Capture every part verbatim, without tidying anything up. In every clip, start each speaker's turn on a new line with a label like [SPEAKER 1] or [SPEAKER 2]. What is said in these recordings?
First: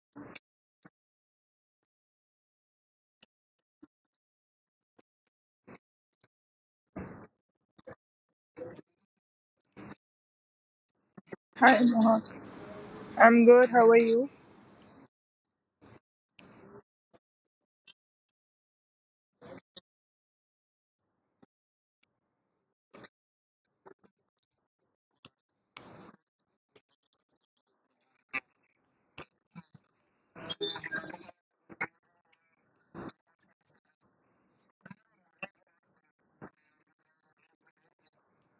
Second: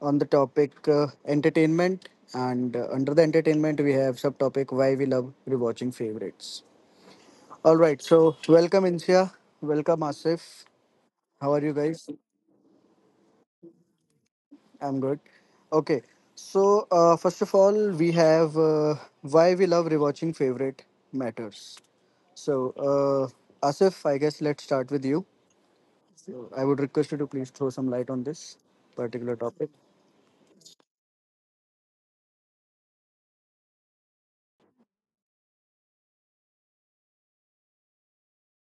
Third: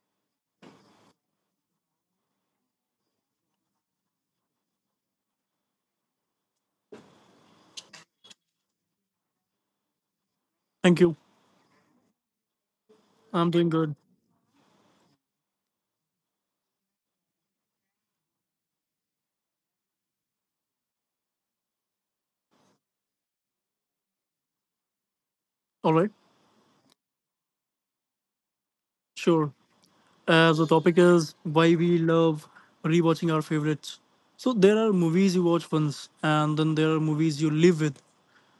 [SPEAKER 1] on the topic uh, entertainment. And uh, under the entertainment, we have subtopic why we love rewatching favorites. All right, so welcome Insha, welcome Asif.
[SPEAKER 2] Thank you.
[SPEAKER 1] How are you
[SPEAKER 3] Hi
[SPEAKER 1] guys?
[SPEAKER 3] Mohak. I'm
[SPEAKER 2] I'm doing
[SPEAKER 3] good. How
[SPEAKER 2] good.
[SPEAKER 3] are you?
[SPEAKER 1] I'm good. Okay, so uh, first of all, we have uh, why we love rewatching favorite matters. So, uh, Asif, I guess let's start with you.
[SPEAKER 2] All right.
[SPEAKER 1] I would request you to please throw some light on this particular
[SPEAKER 2] Sure.
[SPEAKER 1] topic.
[SPEAKER 2] As the topic is why we love rewatching our favorites. So there are movies you watch once, and then there are movies you live with.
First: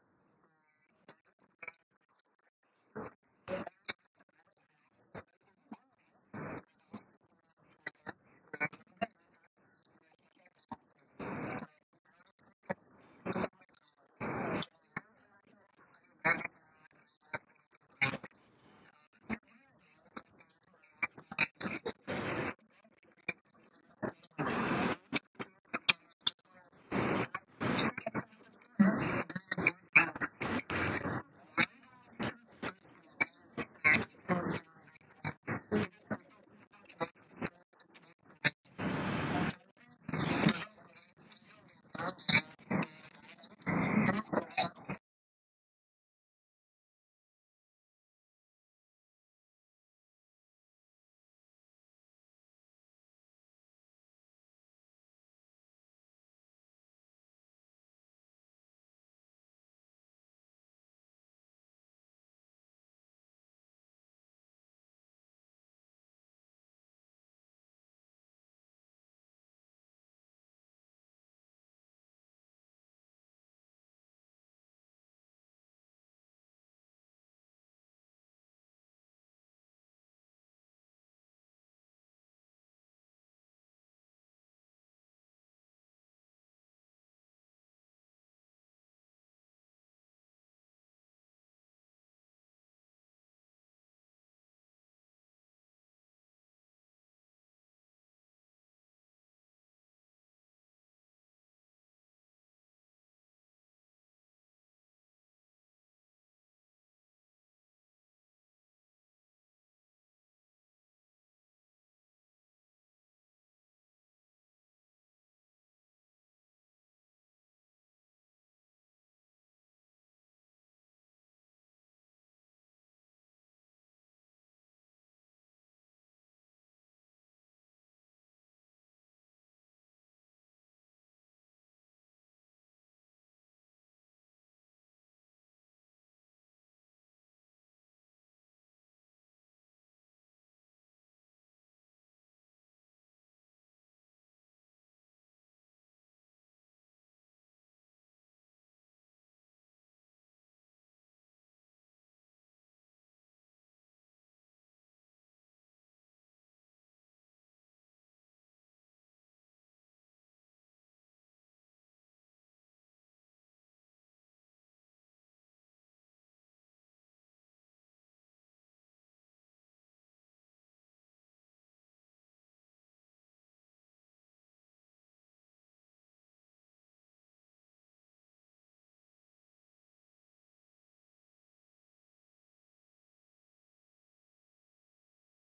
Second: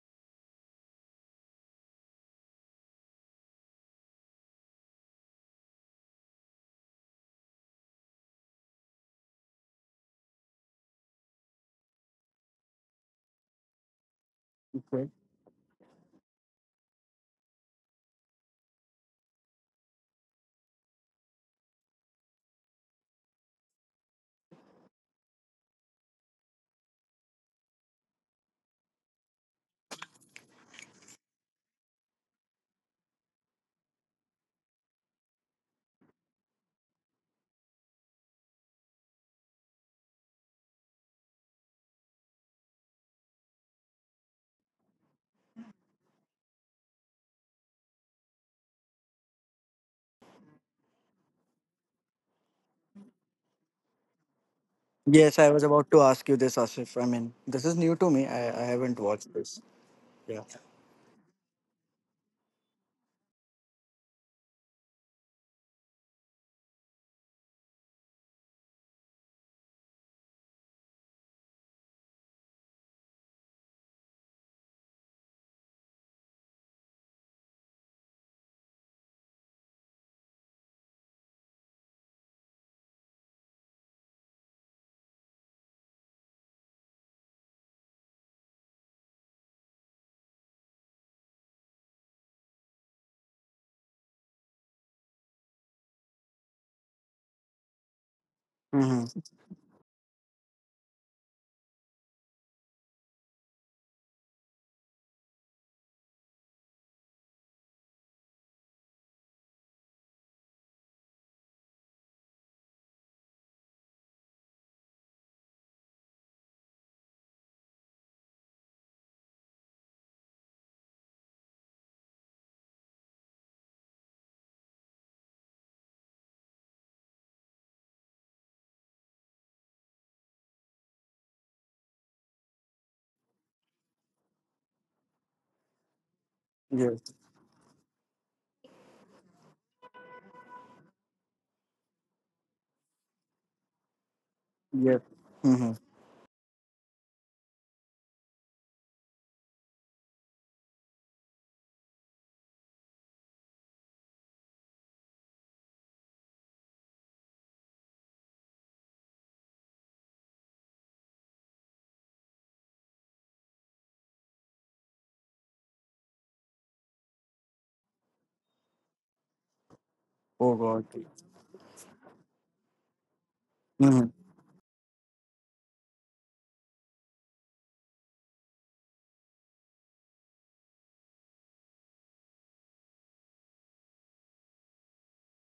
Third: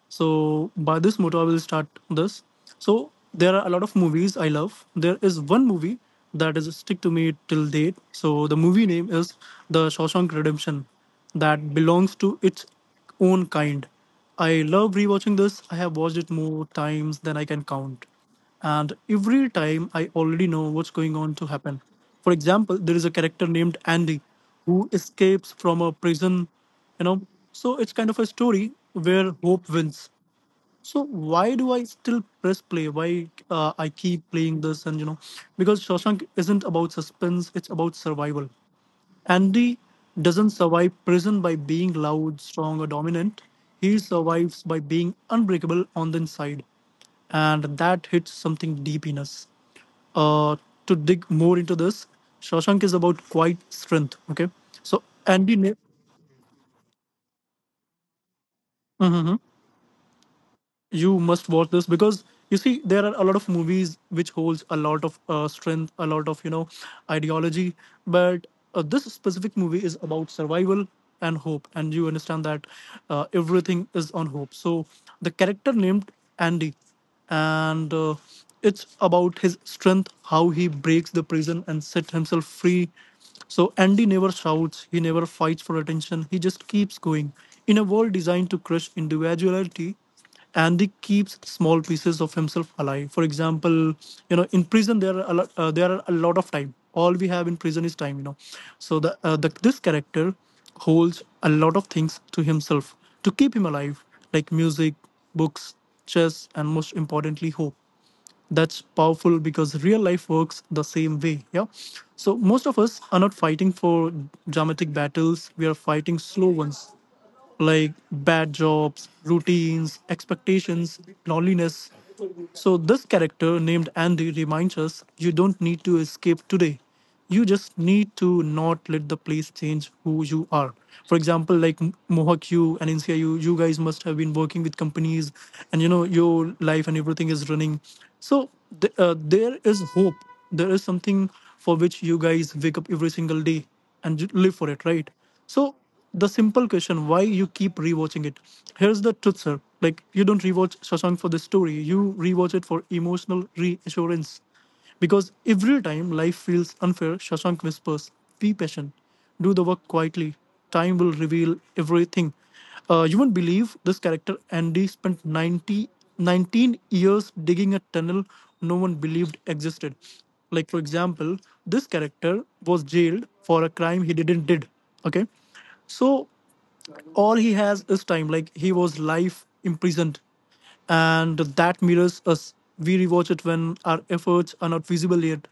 [SPEAKER 2] So by this motto, I will start this. So there are a lot of movies I love. There is one movie that is stick to me till date. So the movie name is The Shawshank Redemption. That belongs to its own kind. I love
[SPEAKER 1] Okay.
[SPEAKER 2] rewatching this. I have watched it more times than I can count. and every time I already know what's going on to happen. For example, there is a character named Andy who escapes from a prison, you know. So it's kind of a story where hope wins. So why do I still press play? Why uh, I keep playing this and you know, because Shawshank isn't about suspense; it's about survival. Andy doesn't survive prison by being loud, strong, or dominant. He survives by being unbreakable on the inside. And that hits something deep in us. Uh, to dig more into this, Shawshank is about quiet strength. Okay. So,
[SPEAKER 1] Yes, I
[SPEAKER 2] Andy.
[SPEAKER 1] was
[SPEAKER 2] Ne-
[SPEAKER 1] about to ask you this, Asif. I mean, this is new to me. I, I haven't watched
[SPEAKER 2] Mm-hmm.
[SPEAKER 1] this. Yeah.
[SPEAKER 2] you must watch this, because you see there are a lot of movies which holds a lot of uh, strength, a lot of you know ideology, but uh, this specific movie is about survival and hope, and you understand that uh, everything is on hope. So the character named andy, and uh, it's about his strength, how he breaks the prison and set himself free. So Andy never shouts, he never fights for attention, he just keeps going. In a world designed to crush individuality, Andy keeps small pieces of himself alive. For example, you know, in prison there are a lot, uh, there are a lot of time. All we have in prison is time. You know, so the,
[SPEAKER 1] Mm-hmm.
[SPEAKER 2] uh, the this character holds a lot of things to himself to keep him alive, like music, books, chess, and most importantly, hope. That's powerful because real life works the same way. Yeah. So most of us are not fighting for dramatic battles. We are fighting slow ones like bad jobs, routines, expectations, loneliness. So this character named Andy reminds us, you don't need to escape today. You just need to not let the place change who you are. For example, like M- Mohawk, you and N C I, you, you guys must have been working with companies, and you know your life and
[SPEAKER 1] Yes.
[SPEAKER 2] everything is running. So th- uh, there is hope. There is something for which you guys wake up every single day and j- live for it,
[SPEAKER 1] Yes.
[SPEAKER 2] right?
[SPEAKER 1] Mm-hmm.
[SPEAKER 2] So the simple question, why you keep rewatching it? Here's the truth, sir. Like, you don't rewatch Shashank for the story, you rewatch it for emotional reassurance. Because every time life feels unfair, Shashank whispers: be patient, do the work quietly, time will reveal everything. Uh, you won't believe, this character Andy spent 90 nineteen years digging a tunnel no one believed existed.
[SPEAKER 1] Oh
[SPEAKER 2] Like, for
[SPEAKER 1] God.
[SPEAKER 2] example, this character was jailed for a crime
[SPEAKER 1] Mm-hmm.
[SPEAKER 2] he didn't did. Okay. So all he has is time. Like, he was life imprisoned, and that mirrors us. We rewatch it when our efforts are not visible yet.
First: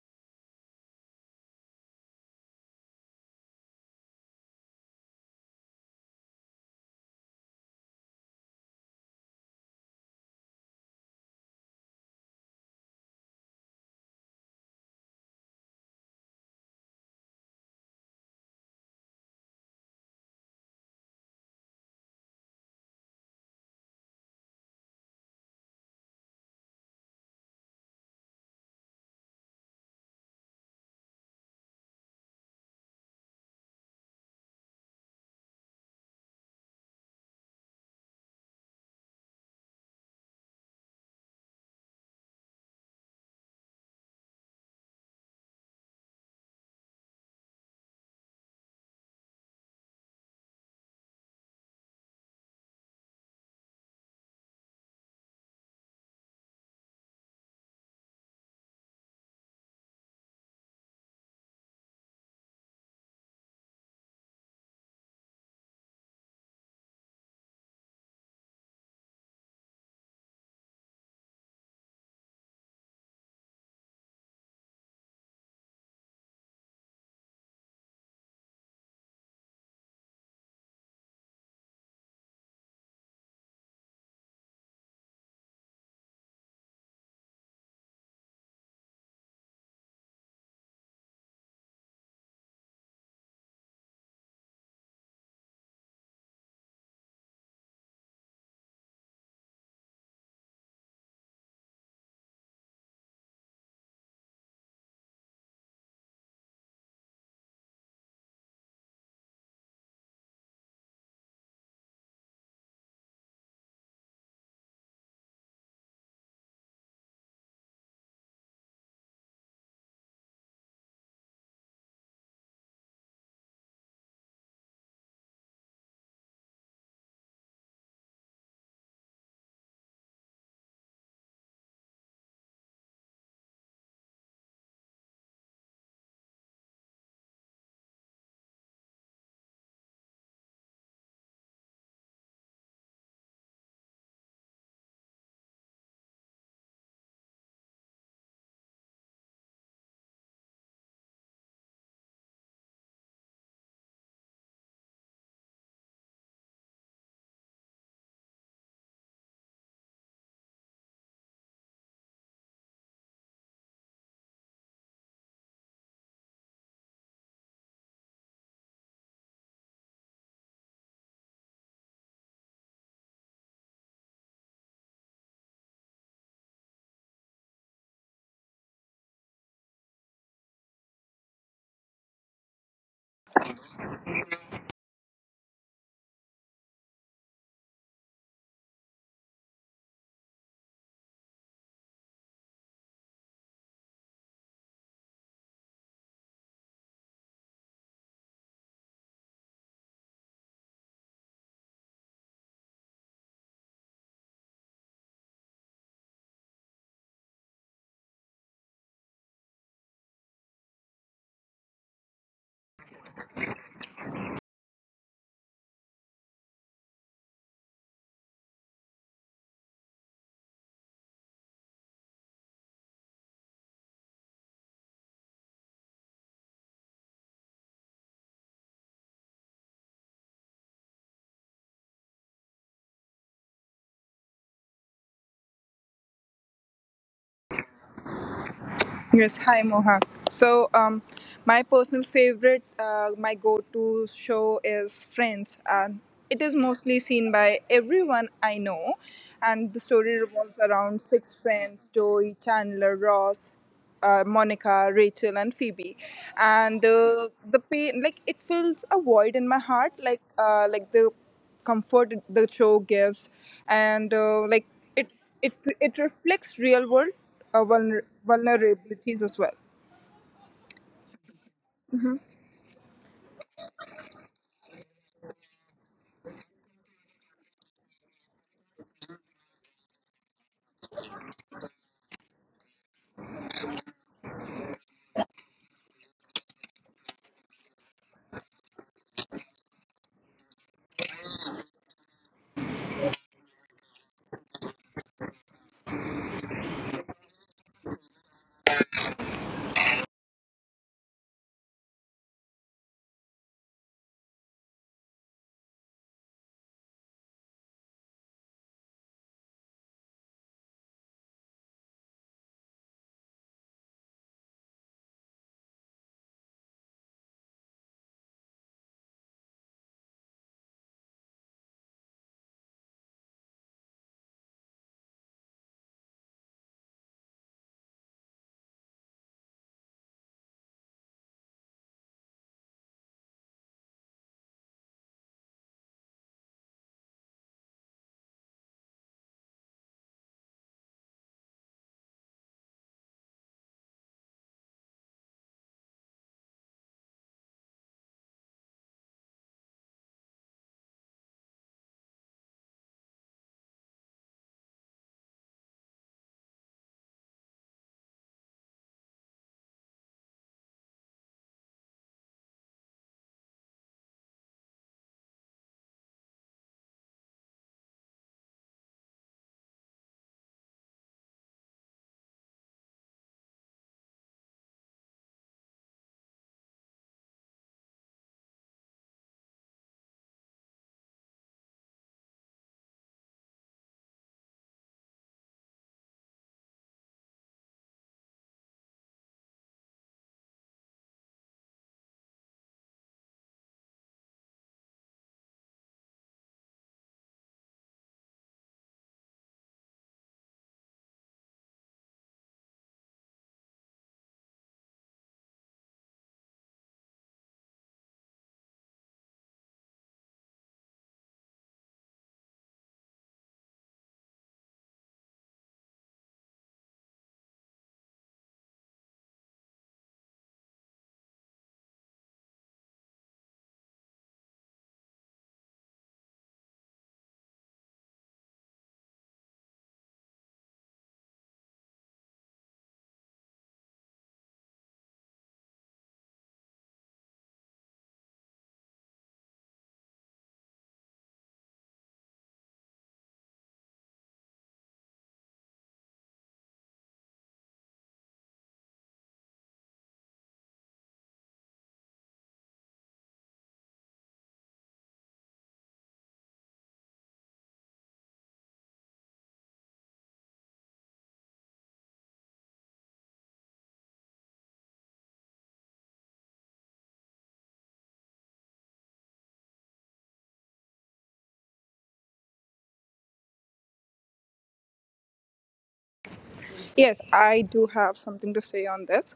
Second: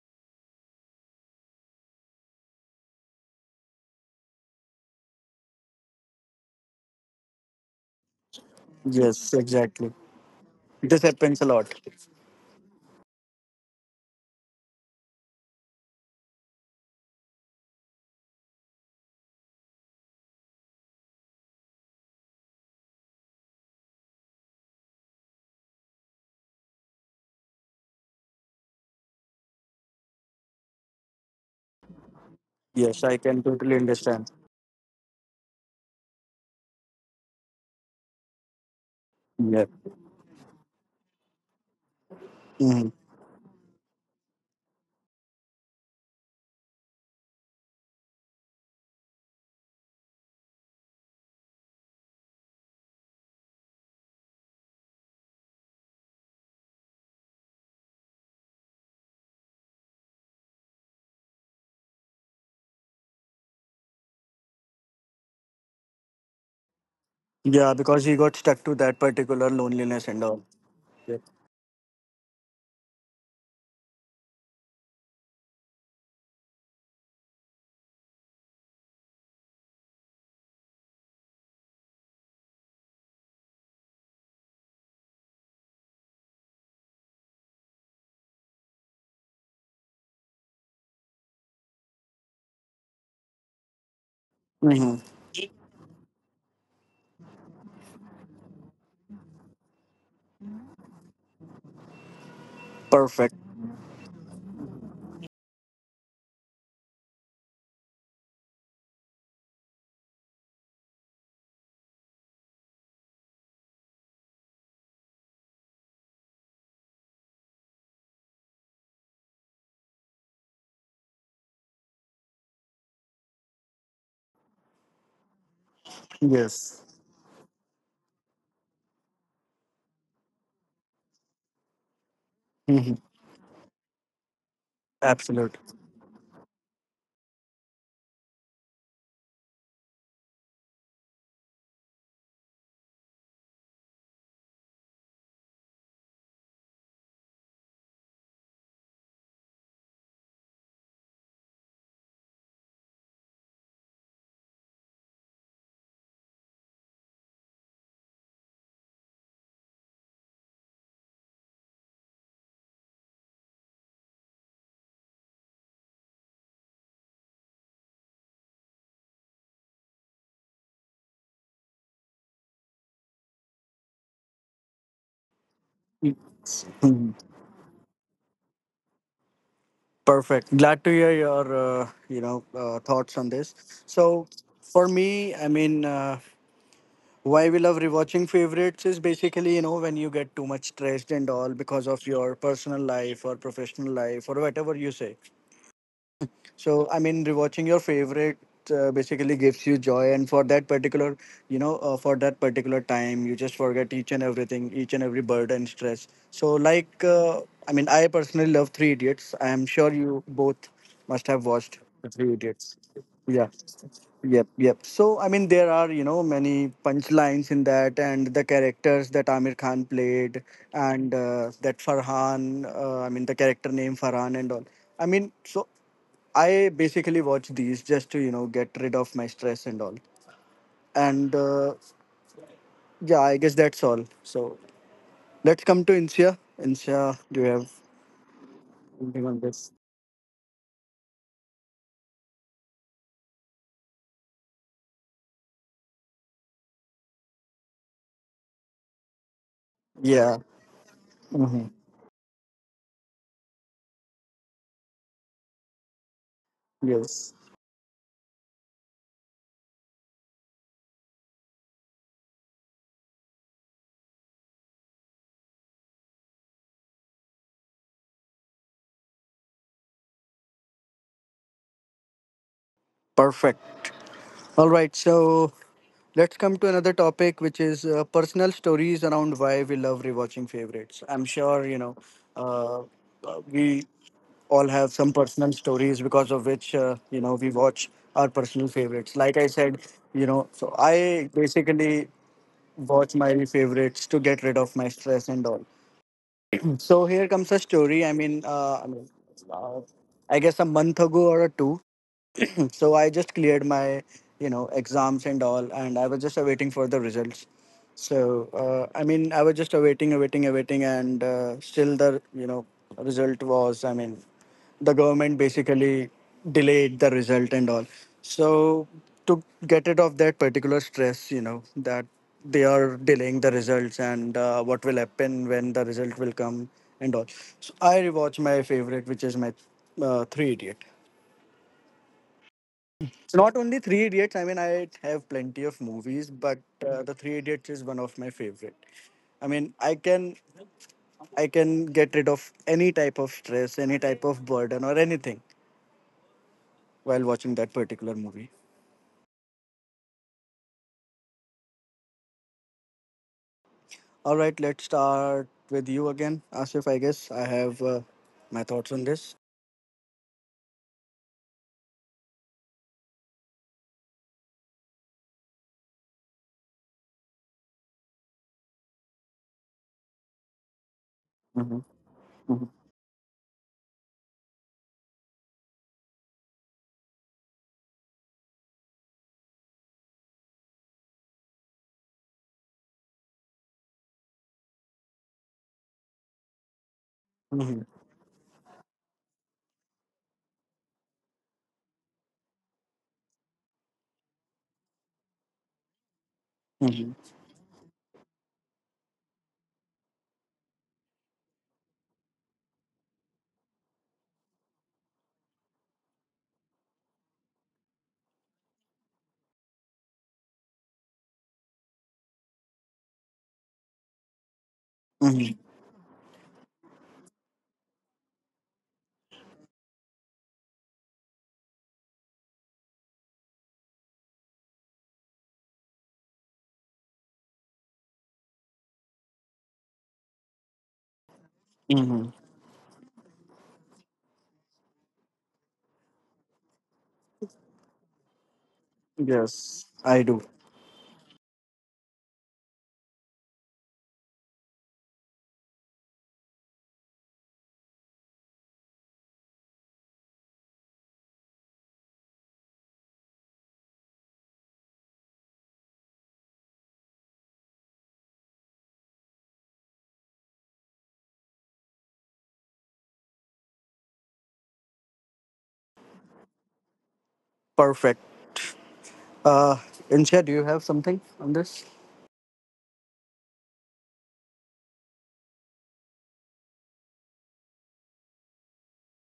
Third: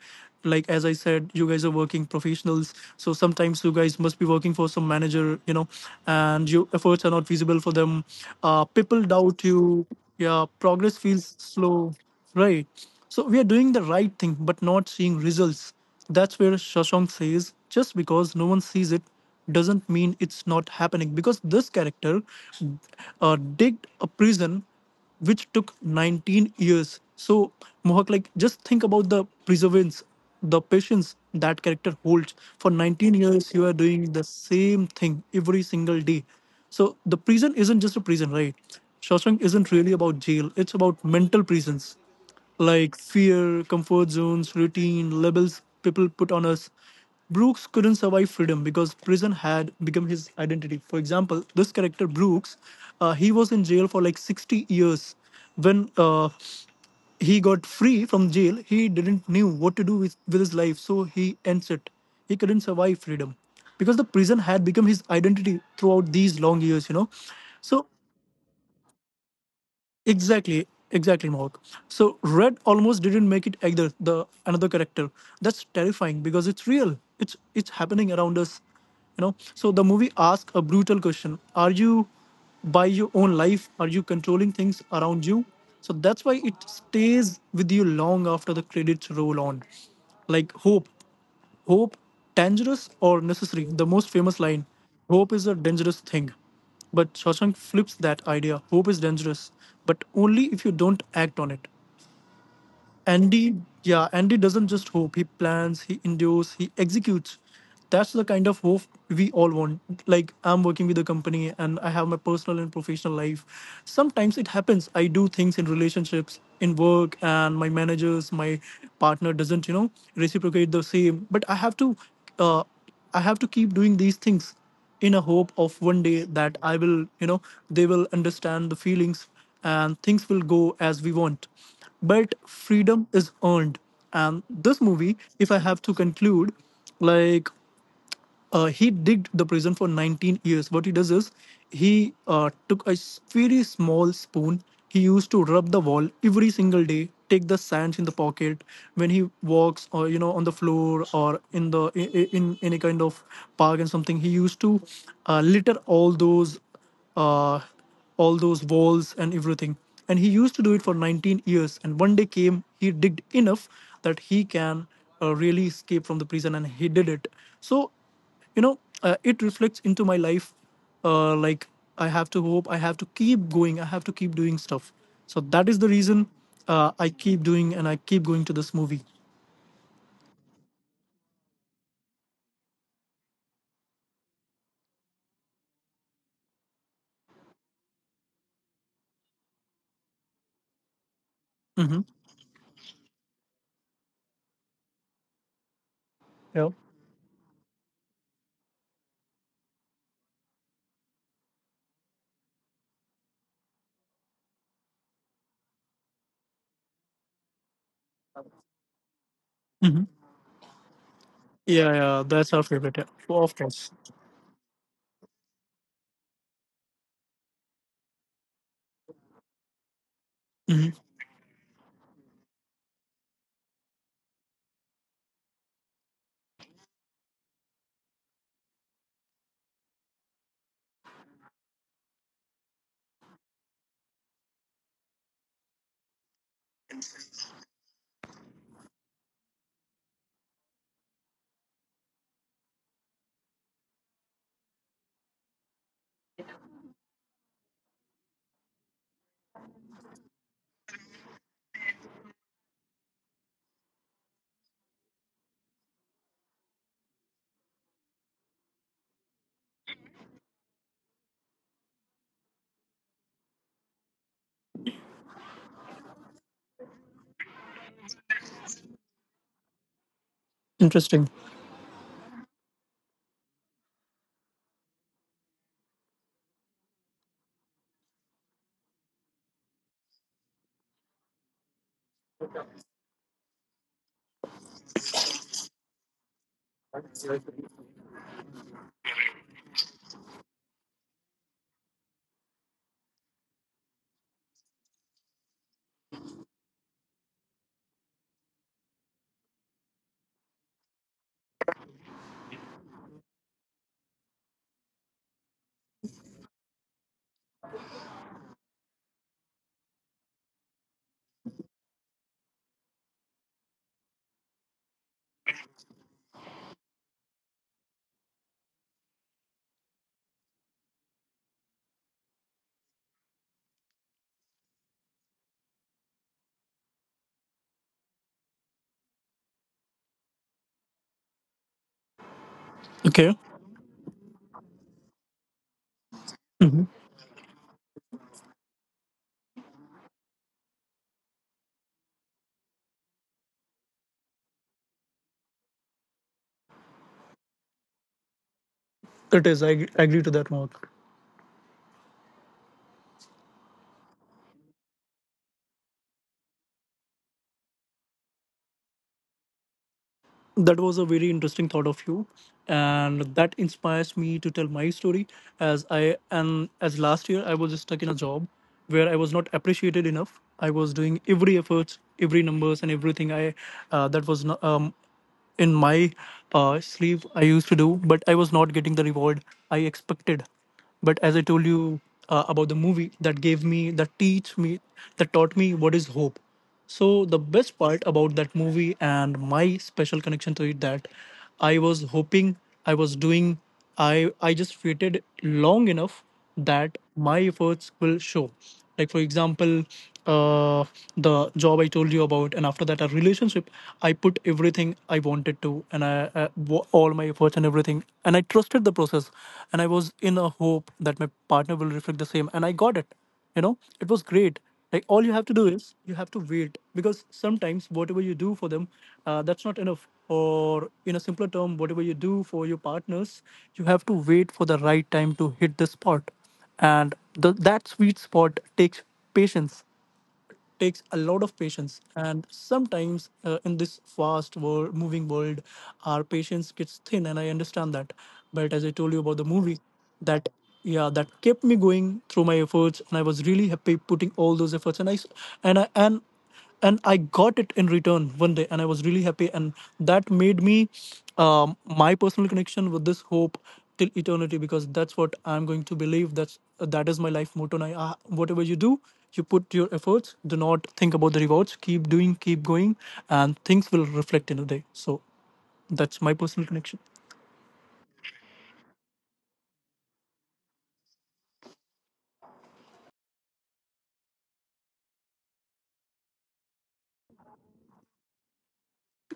[SPEAKER 2] Like as I said, you guys are working professionals, so sometimes you guys must be working for some manager, you know, and your efforts are not visible for them. Uh, people
[SPEAKER 1] Yes,
[SPEAKER 2] doubt you.
[SPEAKER 1] exactly.
[SPEAKER 2] Yeah, progress
[SPEAKER 1] This
[SPEAKER 2] feels
[SPEAKER 1] happens a lot.
[SPEAKER 2] slow, right? So we are doing the right thing, but not seeing results. That's where Shashank says, just because no one sees it doesn't mean it's not happening, because this character uh, digged a prison which took nineteen years. So, Mohak, like, just think about the perseverance, the patience that character holds. For
[SPEAKER 1] Yes,
[SPEAKER 2] nineteen
[SPEAKER 1] I can
[SPEAKER 2] years, you are
[SPEAKER 1] totally
[SPEAKER 2] doing the
[SPEAKER 1] understand.
[SPEAKER 2] same thing every single day. So the prison isn't just a prison, right? Shawshank
[SPEAKER 1] Yeah.
[SPEAKER 2] isn't really about jail, it's about mental prisons
[SPEAKER 1] Mm-hmm.
[SPEAKER 2] like fear, comfort zones, routine, labels people put on us. Brooks couldn't survive freedom because prison had become his identity. For example, this character Brooks, uh, he was in jail for like sixty years. When uh, he got free from jail, he didn't knew what to do with, with his life, so he ends it. He couldn't survive freedom because the prison had become his identity throughout these long years, you know.
[SPEAKER 1] Yeah,
[SPEAKER 2] So
[SPEAKER 1] because he got stuck to that particular loneliness and all.
[SPEAKER 2] exactly,
[SPEAKER 1] Yeah.
[SPEAKER 2] exactly, Mohawk. So Red almost didn't make it either. The another character. That's terrifying because it's real. It's it's happening around us, you know. So the movie asks a brutal question: are you by your own life? Are you controlling things around you? So that's why it stays with you long after the credits roll on. Like, hope Hope, dangerous or necessary? The most famous line:
[SPEAKER 1] Mm-hmm.
[SPEAKER 2] hope is a dangerous thing. But Shawshank flips that idea. Hope is dangerous, but only if you don't act on it.
[SPEAKER 1] Perfect.
[SPEAKER 2] Andy, yeah, Andy doesn't just hope. He plans, he endures, he executes. That's the kind of hope we all want. Like, I'm working with a company and I have my personal and professional life. Sometimes it happens. I do things in relationships, in work, and my managers, my partner doesn't, you know, reciprocate the same. But I have to, uh, I have to keep doing these things in a hope of one day that I
[SPEAKER 1] Yes.
[SPEAKER 2] will, you know, they will understand the feelings and things will go as we want. But
[SPEAKER 1] Mm-hmm.
[SPEAKER 2] freedom is earned. And this movie, if
[SPEAKER 1] Absolute.
[SPEAKER 2] I have to conclude, like, uh, he digged the prison for nineteen years. What he does is he uh, took a s- very small spoon. He used to rub the wall every single day, take the sands in the pocket when he walks, or you know on the floor, or in the i- i- in any kind of park and something. He used to uh, litter all those uh, all those walls and everything. And he used to do it for nineteen years. And one day came, he digged enough that he can uh, really escape from the prison, and he did it. So you know uh, it reflects into my life, uh, like, I have to hope, I have to keep going, I have to keep doing stuff. So that is the reason uh, I
[SPEAKER 1] Mm-hmm.
[SPEAKER 2] keep doing and I keep going to this movie.
[SPEAKER 1] Perfect. Glad to hear your uh, you know uh, thoughts on this. So for me, I mean, uh, why we love rewatching favorites is basically you know when you get too much stressed and all because
[SPEAKER 2] Hmm.
[SPEAKER 1] of your personal life or professional life or whatever you say.
[SPEAKER 2] Yeah.
[SPEAKER 1] So, I mean, rewatching your favorite uh, basically gives you joy, and for that particular, you know, uh, for that particular time, you just forget each and everything, each and every burden, stress. So, like, uh, I mean, I personally love Three Idiots. I am sure
[SPEAKER 2] Hmm.
[SPEAKER 1] you both must have watched
[SPEAKER 2] Yeah,
[SPEAKER 1] the
[SPEAKER 2] yeah,
[SPEAKER 1] Three
[SPEAKER 2] that's our
[SPEAKER 1] Idiots.
[SPEAKER 2] favorite. Yeah,
[SPEAKER 1] Yeah.
[SPEAKER 2] of course.
[SPEAKER 1] Yep, yep. So I mean, there are you know many punchlines in that, and the characters that Amir Khan played,
[SPEAKER 2] Hmm.
[SPEAKER 1] and uh, that Farhan. Uh, I mean, the character name Farhan and all. I mean, so I basically watch these just to you know get rid of my stress and all. And uh, yeah, I guess that's all. So let's come to Insia. Insia, do you have anything
[SPEAKER 3] Yes,
[SPEAKER 1] on
[SPEAKER 3] hi
[SPEAKER 1] this?
[SPEAKER 3] Mohak. So, um, my personal favorite, uh, my go-to show is Friends, and it is mostly seen by everyone I know. And the story
[SPEAKER 1] Yeah.
[SPEAKER 3] revolves around six friends: Joey, Chandler, Ross, uh, Monica, Rachel, and Phoebe. And uh,
[SPEAKER 1] Yes.
[SPEAKER 3] the pain, like it fills a void in my heart, like uh, like the comfort the show gives, and uh, like it It it reflects real world uh, vulner- vulnerabilities as well.
[SPEAKER 2] Interesting.
[SPEAKER 1] Perfect. All right, so let's come to another topic, which is uh, personal stories around why we love rewatching favorites. I'm sure you know uh, uh, we all have some personal stories because of which uh, you know we watch our personal favorites. Like I said, you know, so I basically watch my favorites to get rid of my stress and all. So here comes a story. I mean, uh, I mean, uh, I guess a month ago or a two. So I just cleared my, you know, exams and all, and I was just awaiting for the results. So uh, I mean, I was just awaiting, awaiting, awaiting, and uh, still the you know result was. I mean, the government basically delayed the result and all. So to get rid of that particular stress, you know, that they are delaying the results and uh, what will happen when the result will come and all. So I rewatch my favorite, which is my uh, Three Idiot.
[SPEAKER 2] Okay.
[SPEAKER 1] Not only Three Idiots. I mean, I have plenty of movies, but
[SPEAKER 2] Hmm.
[SPEAKER 1] uh, the Three Idiots is one of my favorite. I mean, I can I can get rid of any type of stress, any type of burden, or anything while watching that particular movie.
[SPEAKER 2] It is. I ag- agree to that, Mark.
[SPEAKER 1] All right, let's start with you again, Asif. I guess I have uh, my thoughts on this.
[SPEAKER 2] That was a very interesting thought of you, and that inspires me to tell my story. as i and as last year I was stuck in a job where I was not appreciated enough. I was doing every
[SPEAKER 1] Hmm.
[SPEAKER 2] efforts, every
[SPEAKER 1] Hmm.
[SPEAKER 2] numbers, and everything I uh, that was no- um, in my uh, sleeve I used to do, but I was not getting the reward I expected. But as I told you uh, about the movie that gave me that teach me that taught me what is hope. So the best
[SPEAKER 1] Hmm.
[SPEAKER 2] part about that movie and my special connection to it: that I was hoping, I was doing, I I just waited long enough that
[SPEAKER 1] Hmm.
[SPEAKER 2] my efforts will show. Like, for example, uh, the job I told you about, and after that a relationship, I put everything I wanted to, and I uh, wo- all my efforts and everything, and I trusted the process, and I was in a hope that my partner will reflect the same, and I got it you know It was great. Like, all you have
[SPEAKER 1] Hmm.
[SPEAKER 2] to do is you have to wait, because sometimes whatever you do for them, uh, that's not enough. Or in a simpler term, whatever you do for your partners, you have to wait for the right time to hit the spot. And the, that sweet spot takes patience, takes a lot of patience.
[SPEAKER 1] Hmm.
[SPEAKER 2] And sometimes, uh, in this fast world, moving world, our patience gets thin, and I understand that. But as I told you about the movie,
[SPEAKER 1] Yes, I do.
[SPEAKER 2] that yeah that kept me going through my efforts, and I was really happy putting all those efforts, and I s- and i and and I got it in return one day, and I was really happy. And that made me, um, my personal connection with this hope till eternity, because that's what I'm going to believe. That's that is my life motto. And I, uh, whatever you do, you put your efforts, do not think about the rewards, keep doing, keep going, and things will reflect in a day. So that's my personal connection.
[SPEAKER 1] Perfect. Uh, Insha, do you have something on this?
[SPEAKER 3] Yes, I do have something to say on this.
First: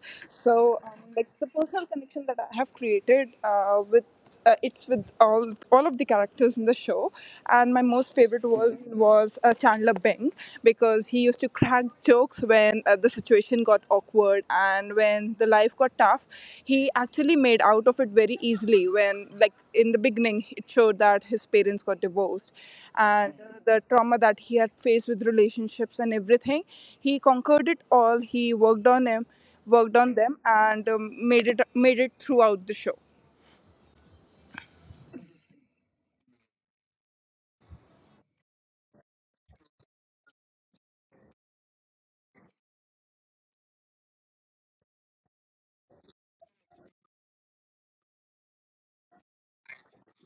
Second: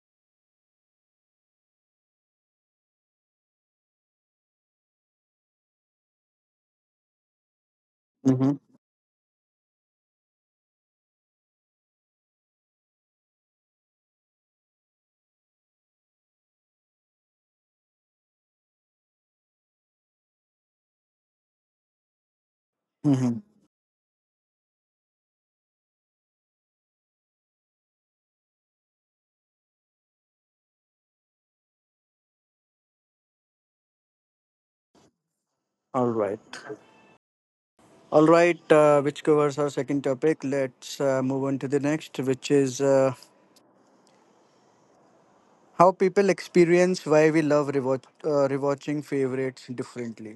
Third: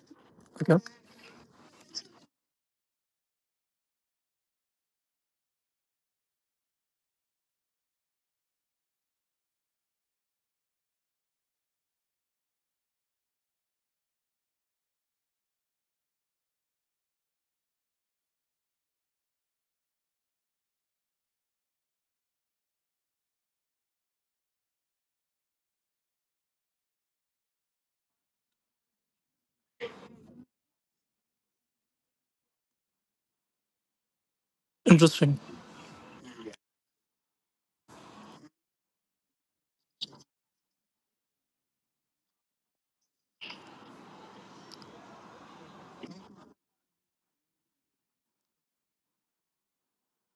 [SPEAKER 2] Okay.
[SPEAKER 3] So, um, like the personal connection that I have created uh, with uh, it's with all all of the characters in the show, and my most favorite
[SPEAKER 1] Mm-hmm.
[SPEAKER 3] was was uh, Chandler Bing because he used to crack jokes when uh, the situation got awkward and when when the life got tough, he actually made out of it very easily. When, like, in the beginning, it showed that his parents got divorced
[SPEAKER 1] Mm-hmm.
[SPEAKER 3] and uh, the trauma that he had faced with relationships and everything, he conquered it all. He worked on him, worked on them, and um, made it made it throughout the show.
[SPEAKER 2] Interesting.
[SPEAKER 1] All right. All right, uh, which covers our second topic. Let's uh, move on to the next, which is uh, how people experience why we love rewatch, uh, rewatching favorites differently.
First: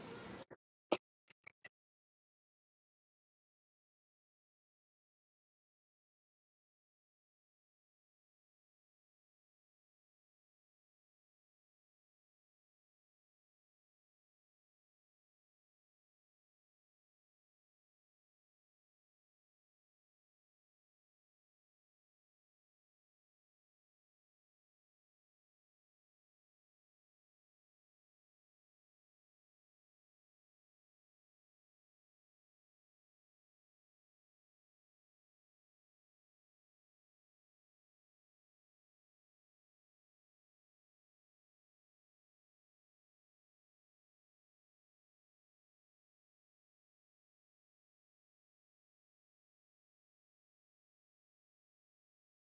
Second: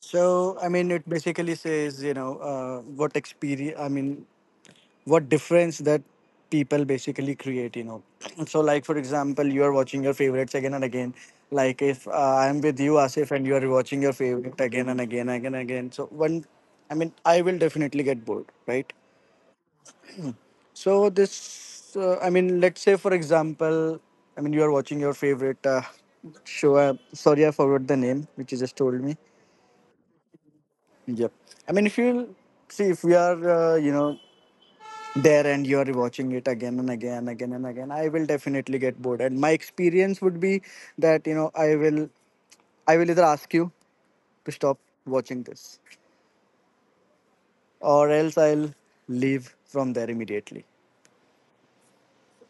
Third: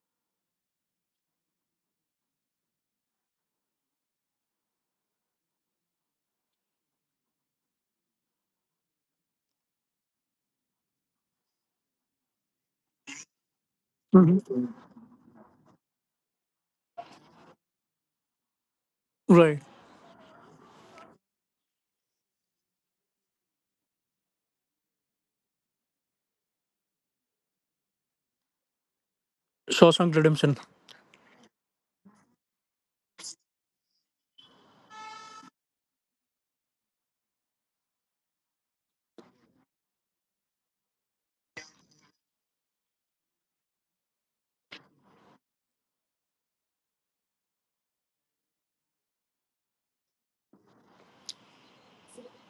[SPEAKER 1] So, I mean, it basically says, you know, uh, what experience, I mean, what difference that people basically create, you know. So, like, for example, you are watching your favorites again and again. Like, if uh, I'm with you, Asif, and you are watching your
[SPEAKER 2] Mhm.
[SPEAKER 1] favorite again and again, again and again. So, one, I mean, I will definitely get bored, right?
[SPEAKER 2] Right.
[SPEAKER 1] So this, uh, I mean, let's say for example, I mean, you are watching your favorite uh, show. Uh, sorry, I forgot the name, which you just told me.
[SPEAKER 2] Shawshank Redemption.
[SPEAKER 1] Yep. I mean, if you see, if we are, uh, you know, there and you are watching it again and again, again and again, I will definitely get bored. And my experience would be that you know, I will, I will either ask you to stop watching this, or else I'll leave from there immediately.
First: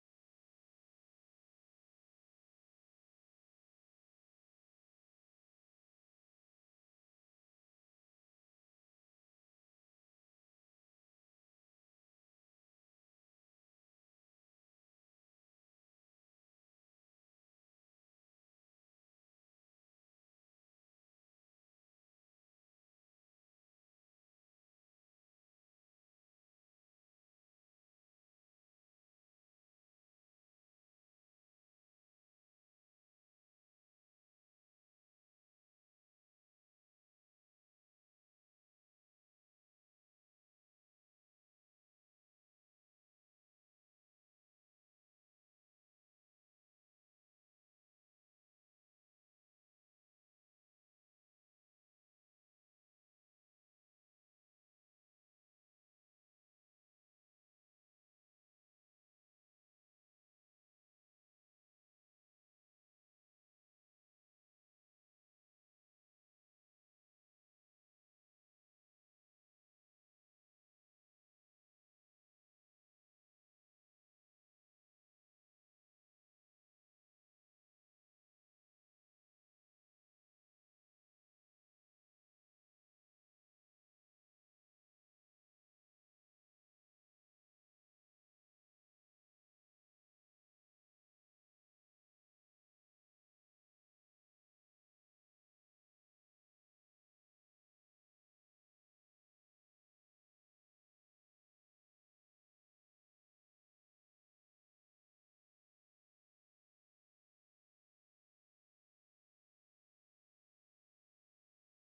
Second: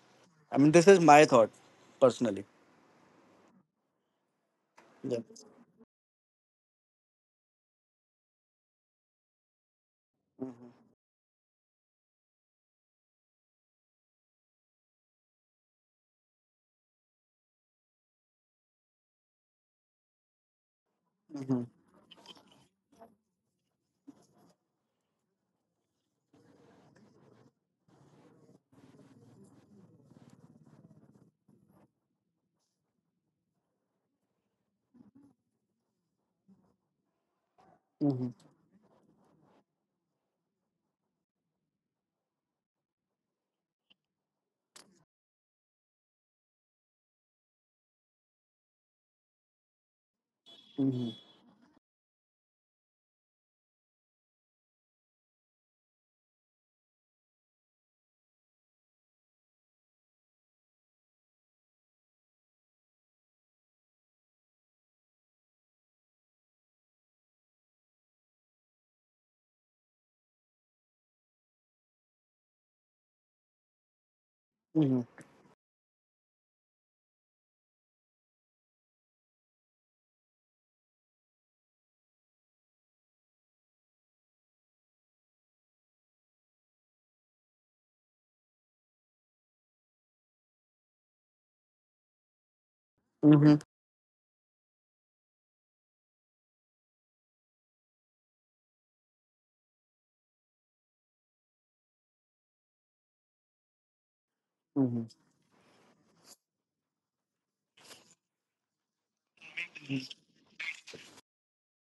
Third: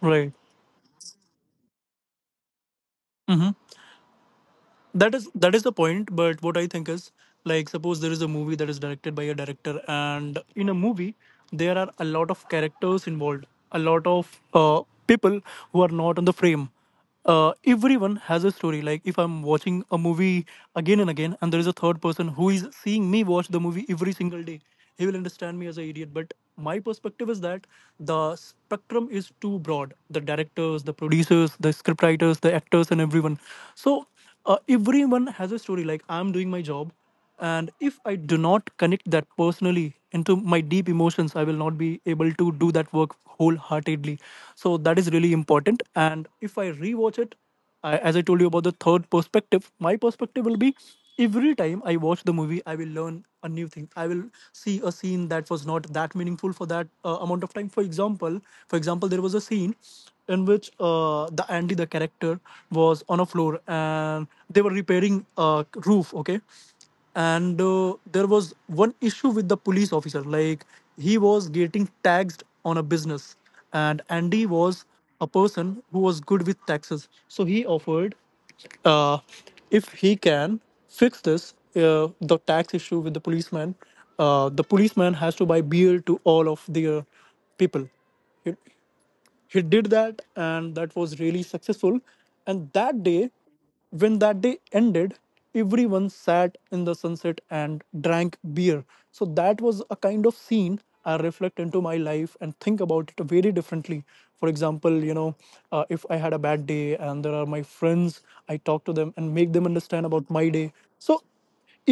[SPEAKER 2] Right.
[SPEAKER 1] I mean, this is my thought personally.
[SPEAKER 2] Mm-hmm. that
[SPEAKER 1] Yeah.
[SPEAKER 2] is that is the point. But what I think is like, suppose there is a movie that is directed by a director, and in a movie there are a lot of characters involved, a lot of uh, people who are not on the frame. Uh, everyone has a story. Like, if I'm watching a movie again and again and there is a third person who is seeing me watch the movie every single day, he will understand me as an idiot. But my perspective is that the spectrum is too broad: the directors, the producers, the scriptwriters, the actors, and everyone. So uh, everyone has a story. Like, I'm doing my job, and if I do not connect that personally into my deep emotions, I will not be able to do that work wholeheartedly. So that is really important. And if I rewatch it, I, as I told you about the third perspective, my perspective will be every time I watch the movie, I will learn a new thing. I will see a scene that was not that meaningful for that uh, amount of time. For example for example there was a scene in which uh, the Andy, the character, was on a floor and they were repairing a roof. Okay, and uh, there was one issue with the police officer. Like, he was getting taxed on a business, and Andy was a person who was good with taxes. So he offered, uh, if he can fix this, uh, the tax issue with the policeman, uh, the policeman has to buy beer to all of their people. He did that and that was really successful. And that day,
[SPEAKER 1] Mm-hmm.
[SPEAKER 2] when that day ended, everyone sat in the sunset and drank beer. So that was a kind of scene I reflect into my life and think about it very differently. For example,
[SPEAKER 1] Mhm.
[SPEAKER 2] you know uh, if I had a bad day and there are my friends, I talk to them and make them understand about my day. So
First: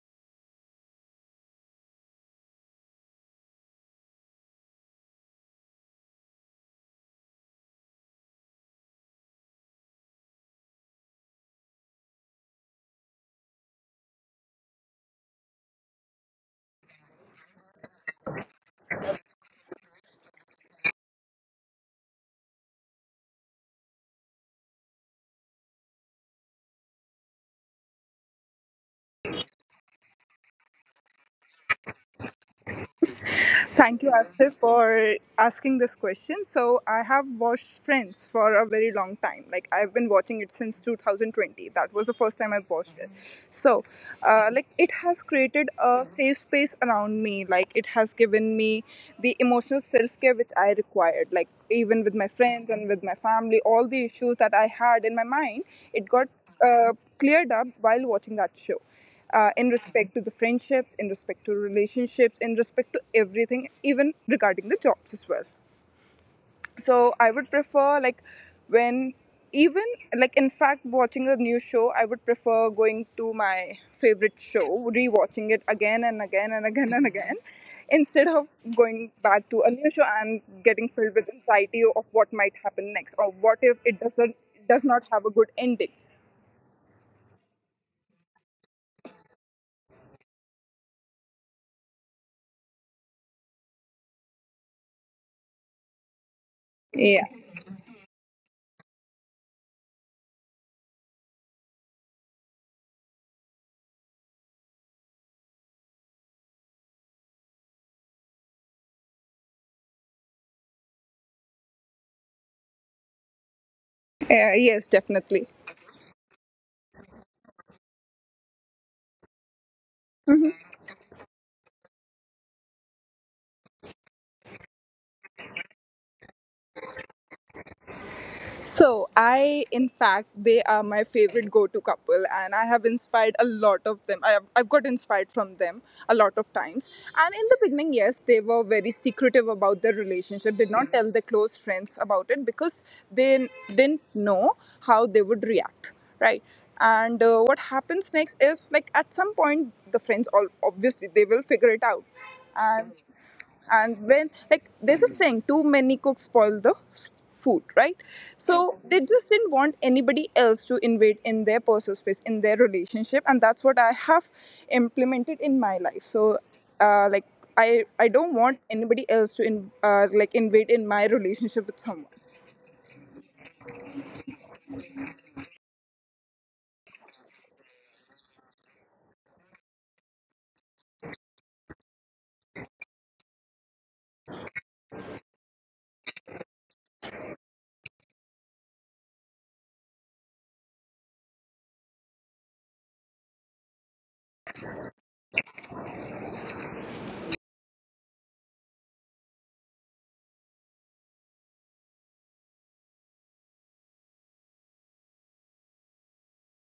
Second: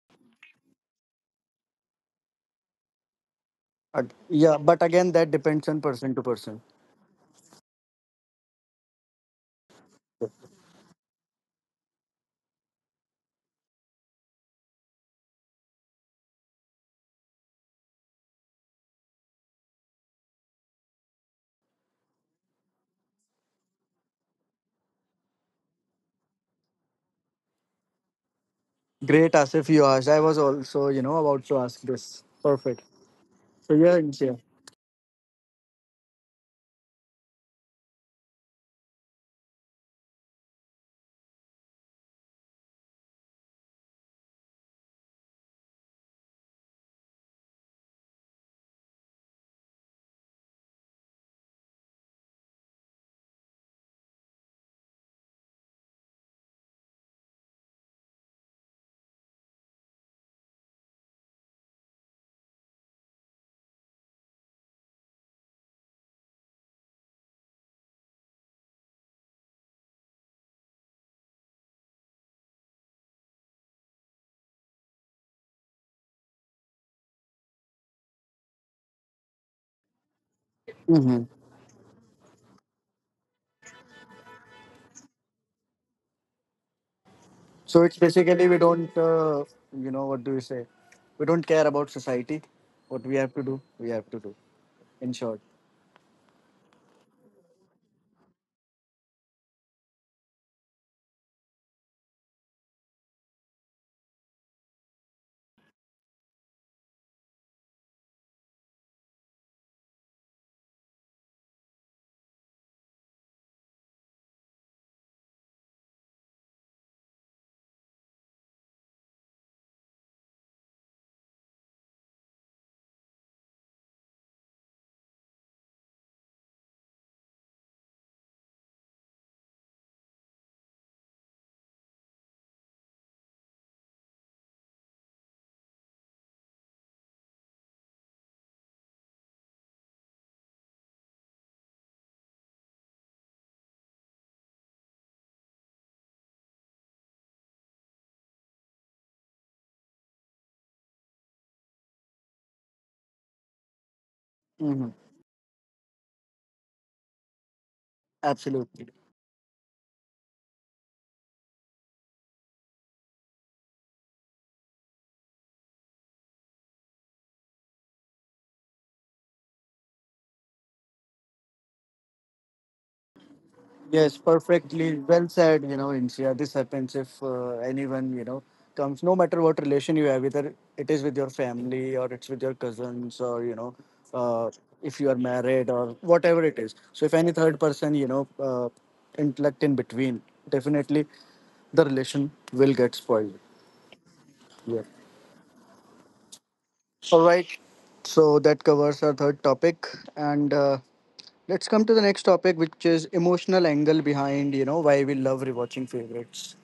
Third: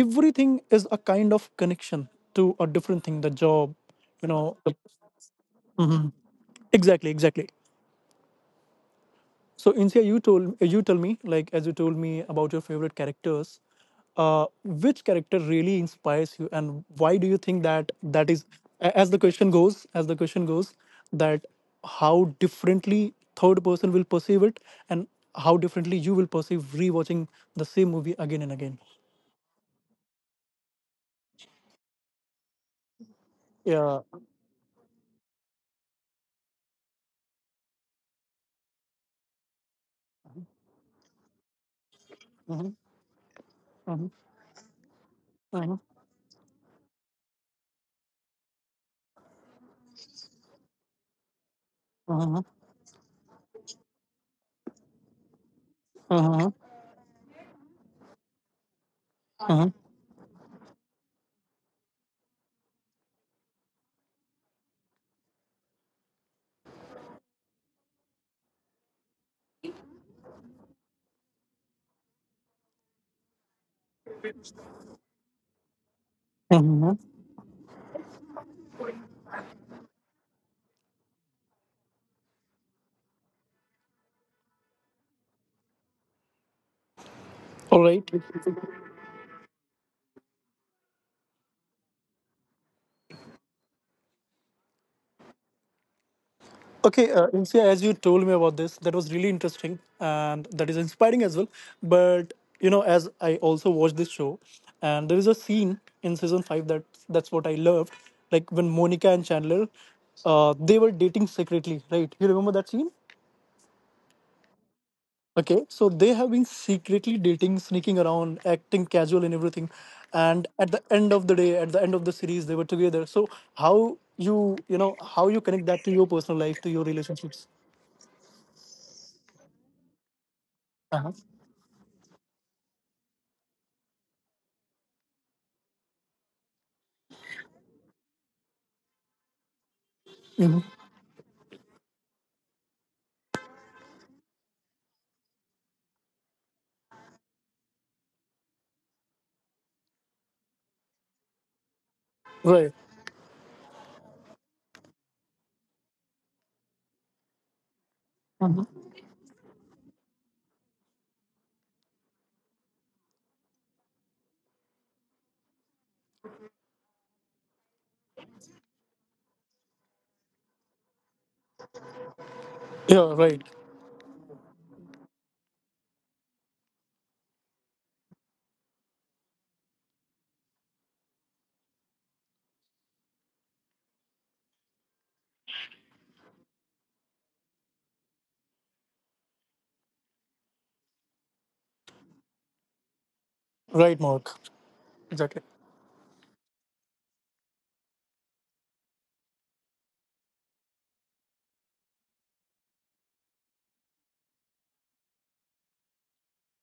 [SPEAKER 2] everything is a kind of connection to a different thing, the job
[SPEAKER 1] Ag-
[SPEAKER 2] you
[SPEAKER 1] Yeah,
[SPEAKER 2] know the-
[SPEAKER 1] but again, that depends on
[SPEAKER 2] Mhm.
[SPEAKER 1] person to person.
[SPEAKER 2] Exactly, exactly. So Insia, you told you tell me, like, as you told me about your favorite characters, uh, which character really inspires you, and why do you think that that is a- as the question goes, as the question goes, that how differently third person will perceive it, and how differently you will perceive rewatching the same movie again and again.
[SPEAKER 1] Great, Asif, you asked. I was also, you know, about to ask this. Perfect. So yeah,
[SPEAKER 2] Yeah.
[SPEAKER 3] Thank you,
[SPEAKER 1] it's- yeah.
[SPEAKER 3] Asif, for asking this question. So, I have watched Friends for a very long time. Like, I've been watching it since two thousand twenty. That was the first time I've watched it. So,
[SPEAKER 2] Mhm.
[SPEAKER 3] uh, like, it has created
[SPEAKER 2] Mhm.
[SPEAKER 3] a safe space around me. Like, it has given me the emotional self care which I required. Like, even with my
[SPEAKER 2] Mhm.
[SPEAKER 3] friends and with my family, all the issues that I had in my mind, it got
[SPEAKER 2] Mhm.
[SPEAKER 3] uh, cleared up while watching that show uh,
[SPEAKER 2] Mhm.
[SPEAKER 3] in respect to the friendships, in respect to relationships, in respect to everything, even regarding the jobs as well. So I would prefer like when even like in fact watching a new show, I would prefer going to my favorite show, rewatching it again and again and again
[SPEAKER 2] Mhm.
[SPEAKER 3] and again, instead of going back to a new show and getting filled
[SPEAKER 1] Hmm.
[SPEAKER 3] with anxiety of what might happen next or what if it doesn't does not have a good ending.
[SPEAKER 1] So
[SPEAKER 2] All
[SPEAKER 1] it's
[SPEAKER 2] right.
[SPEAKER 1] basically we don't, uh, you know, what do we say? We don't care about society. What we have to do, we have to do. In short.
[SPEAKER 2] Okay,
[SPEAKER 3] Yeah.
[SPEAKER 2] uh, Insia, as you told me about this, that was really interesting and that is inspiring as well. But you know, as I also watched this show, and there is a scene in season five that that's what I loved, like when Monica and Chandler, uh, they were dating secretly, right? You remember that scene?
[SPEAKER 3] Uh, yes, definitely.
[SPEAKER 2] Okay, so they have been secretly dating, sneaking around, acting casual and everything.
[SPEAKER 3] Mm-hmm.
[SPEAKER 2] And at the end of the day, at the end of the series, they were together. So how you you know how you connect that to your personal life, to your relationships?
[SPEAKER 3] So, I, in fact, they are my
[SPEAKER 2] Uh-huh.
[SPEAKER 3] favorite go to couple, and I have inspired a lot of them. I have, I've got inspired from them a lot of times. And in the beginning, yes, they were very secretive about their relationship, did not tell their close friends about it because they n- didn't know how they would react, right? And uh, what happens next is like at some point, the friends all obviously they will figure it out.
[SPEAKER 2] Right.
[SPEAKER 3] and and when like
[SPEAKER 1] Hmm.
[SPEAKER 3] there's a saying too many cooks spoil the s- food, right? So
[SPEAKER 2] Hmm.
[SPEAKER 3] Mhm.
[SPEAKER 1] Absolutely.
[SPEAKER 3] they just didn't want anybody else to invade in their personal space in their relationship, and that's what I have implemented in my life. So uh, like, i i don't want anybody else to in, uh, like invade in my relationship with someone.
[SPEAKER 2] Yeah, right.
[SPEAKER 1] Yes, perfectly well said. You know, Insia, this happens if uh, anyone, you know, comes, no matter what relation you have, whether it is with your family or it's with your cousins or, you know, uh, if you are married or whatever it is. So, if any third person, you know, uh, intellect in between, definitely the relation will get spoiled.
[SPEAKER 2] Right, Mark.
[SPEAKER 1] Yeah.
[SPEAKER 2] Exactly.
[SPEAKER 1] All right. So, that covers our third topic. And uh, let's come to the next topic, which is emotional angle behind, you know, why we love rewatching favorites.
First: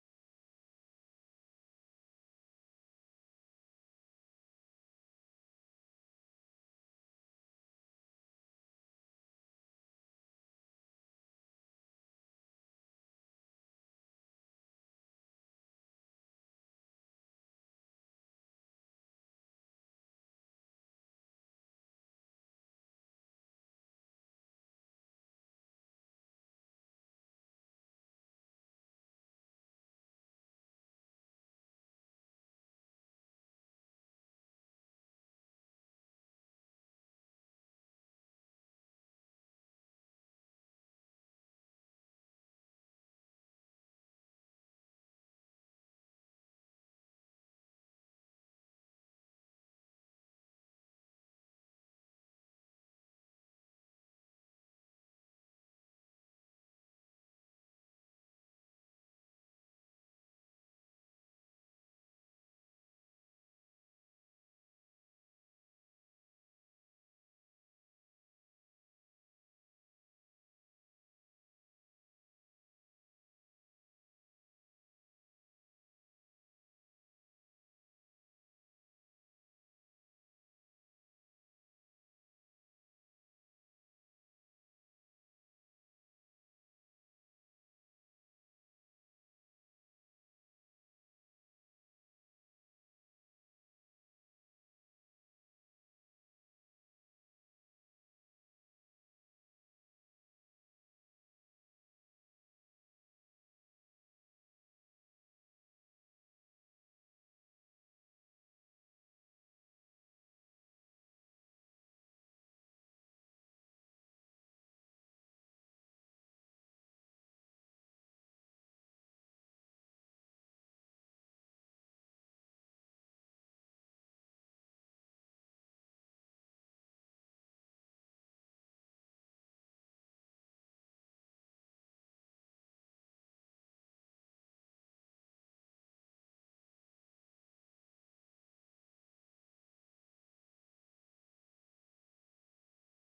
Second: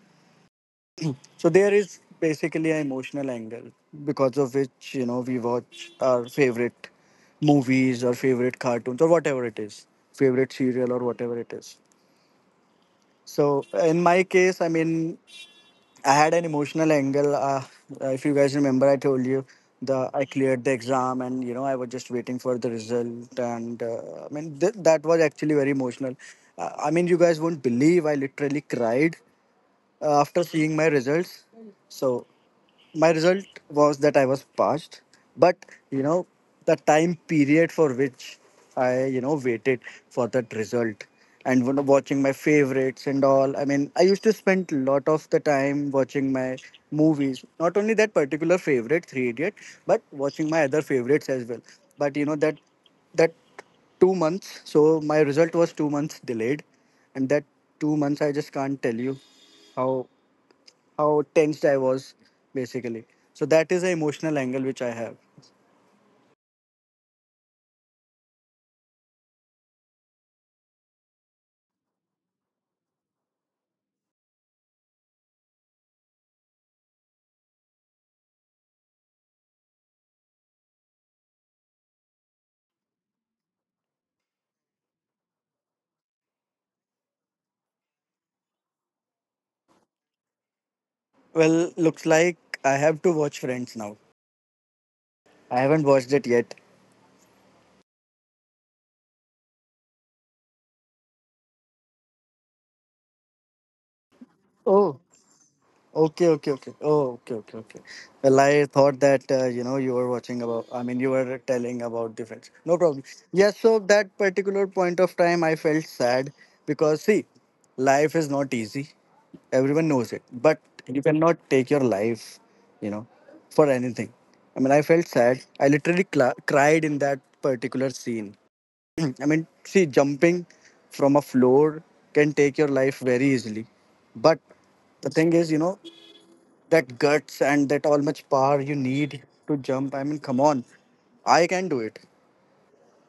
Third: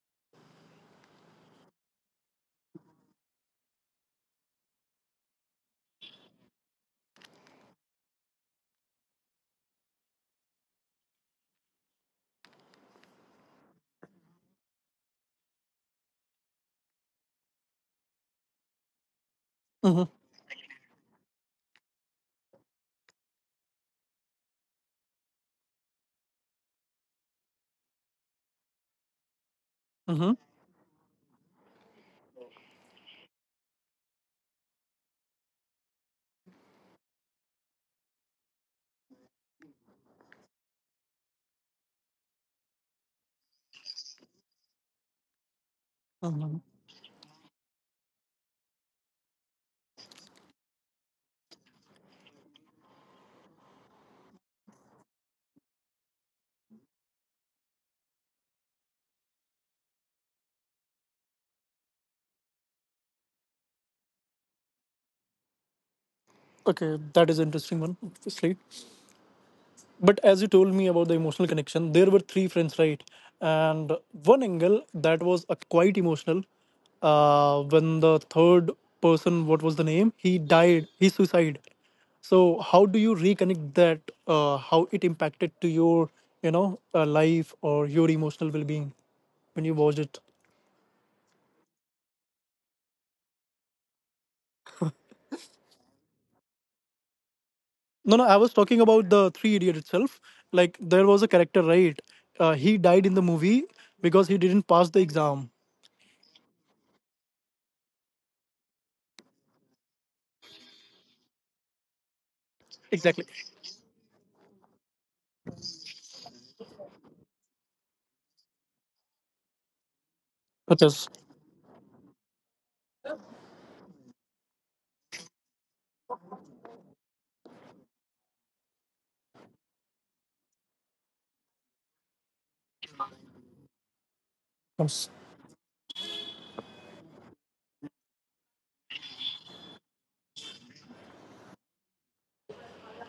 [SPEAKER 1] So there is basically an emotional angle because of which you know we watch our favorite movies or favorite cartoons or whatever it is, favorite serial or whatever it is. So in my case, I mean, I had an emotional angle. Uh, if you guys remember, I told you
[SPEAKER 2] Mm-hmm.
[SPEAKER 1] the I cleared the exam and you know I was just waiting for the result and uh, I mean th- that was actually very emotional. Uh, I mean, you guys won't believe I literally cried uh,
[SPEAKER 2] Mm-hmm.
[SPEAKER 1] after seeing my results. So my result was that I was passed, but you know the time period for which I you know waited for that result and when watching my favorites and all. I mean, I used to spend a lot of the time watching my
[SPEAKER 2] Hmm.
[SPEAKER 1] movies. Not only that particular favorite, Three Idiot, but watching my other favorites as well. But you know that that two months. So my result was two months delayed, and that two months I just can't tell you how how tensed I was basically. So that is the emotional angle which I have.
[SPEAKER 2] Okay, that is interesting one, obviously. But as you told me about the emotional connection, there were three friends, right? And one angle that was uh, quite emotional uh, when the third person, what was the name? He died. He suicide. So how do you reconnect that? Uh, how it impacted to your, you know, uh, life or your emotional well-being when you watched it?
[SPEAKER 1] Well, looks like I have to watch Friends now. I haven't watched it yet.
[SPEAKER 2] No, no, I was talking about the Three Idiot itself. Like there was a character, right? Uh, he died in the movie because he didn't pass the exam.
[SPEAKER 1] Okay, okay, okay. Oh, okay, okay, okay. Well, I thought that uh, you know you were watching about. I mean, you were telling about difference. No problem.
[SPEAKER 2] Exactly.
[SPEAKER 1] Yes. So that particular point of time, I felt sad because see, life is not easy. Everyone knows it, but
[SPEAKER 2] Which
[SPEAKER 1] you
[SPEAKER 2] is,
[SPEAKER 1] cannot take your life, you know, for anything. I mean, I felt sad. I literally cla cried in that particular scene. I mean, see, jumping from a floor can take your life very easily, but the
[SPEAKER 2] Mhm.
[SPEAKER 1] thing is, you know, that guts and that all much power you need to jump. I mean, come on, I can do it.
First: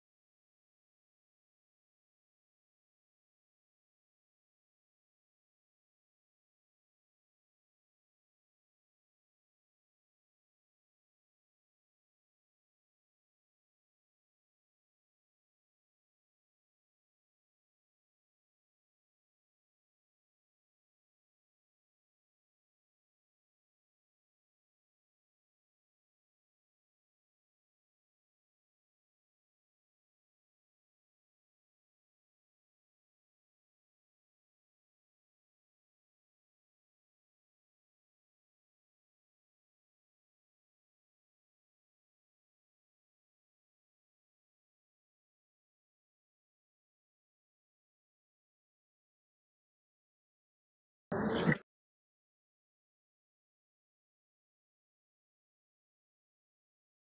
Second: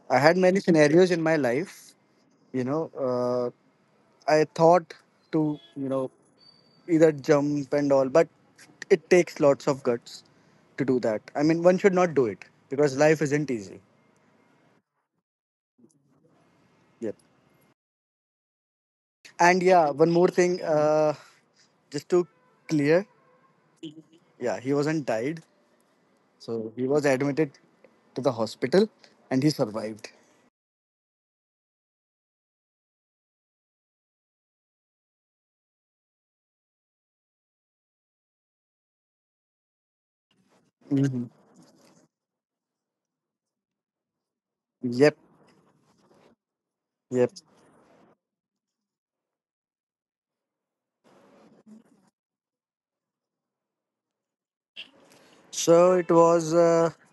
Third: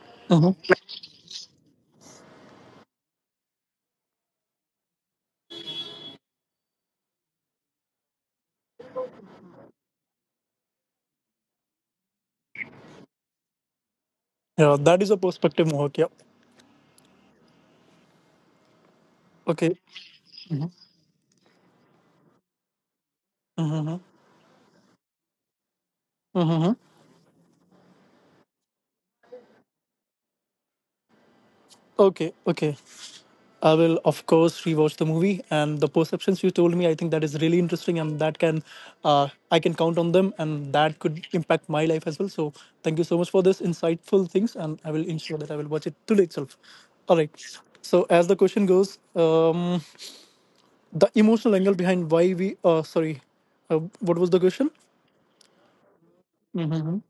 [SPEAKER 1] I had many scenarios in my life, you know, uh, I thought to, you know, either jump and all, but it takes lots of guts to do that. I mean, one should not do it because life isn't easy.
[SPEAKER 2] yeah, that is a perspective, Mohak. Yeah.
[SPEAKER 1] Yep. And
[SPEAKER 2] Okay.
[SPEAKER 1] yeah, one more thing, uh, just to clear,
[SPEAKER 2] Mm-hmm.
[SPEAKER 1] yeah, he wasn't died.
[SPEAKER 2] Mm-hmm.
[SPEAKER 1] So
[SPEAKER 2] Mm-hmm.
[SPEAKER 1] he was admitted to the hospital and he survived.
[SPEAKER 2] Okay. Okay. I will, of course, rewatch the movie and the perceptions you told me. I think that is really interesting, and that can, uh, I can count on them, and that could
[SPEAKER 1] Mhm.
[SPEAKER 2] impact my life as well. So thank you so much for this insightful things, and I will
[SPEAKER 1] Yep.
[SPEAKER 2] ensure that I will watch it today itself. All right.
[SPEAKER 1] Yep.
[SPEAKER 2] So, as the question goes, um, the emotional angle behind why we, uh, sorry, uh, what was the question?
[SPEAKER 1] So it was uh,
[SPEAKER 2] Hmm.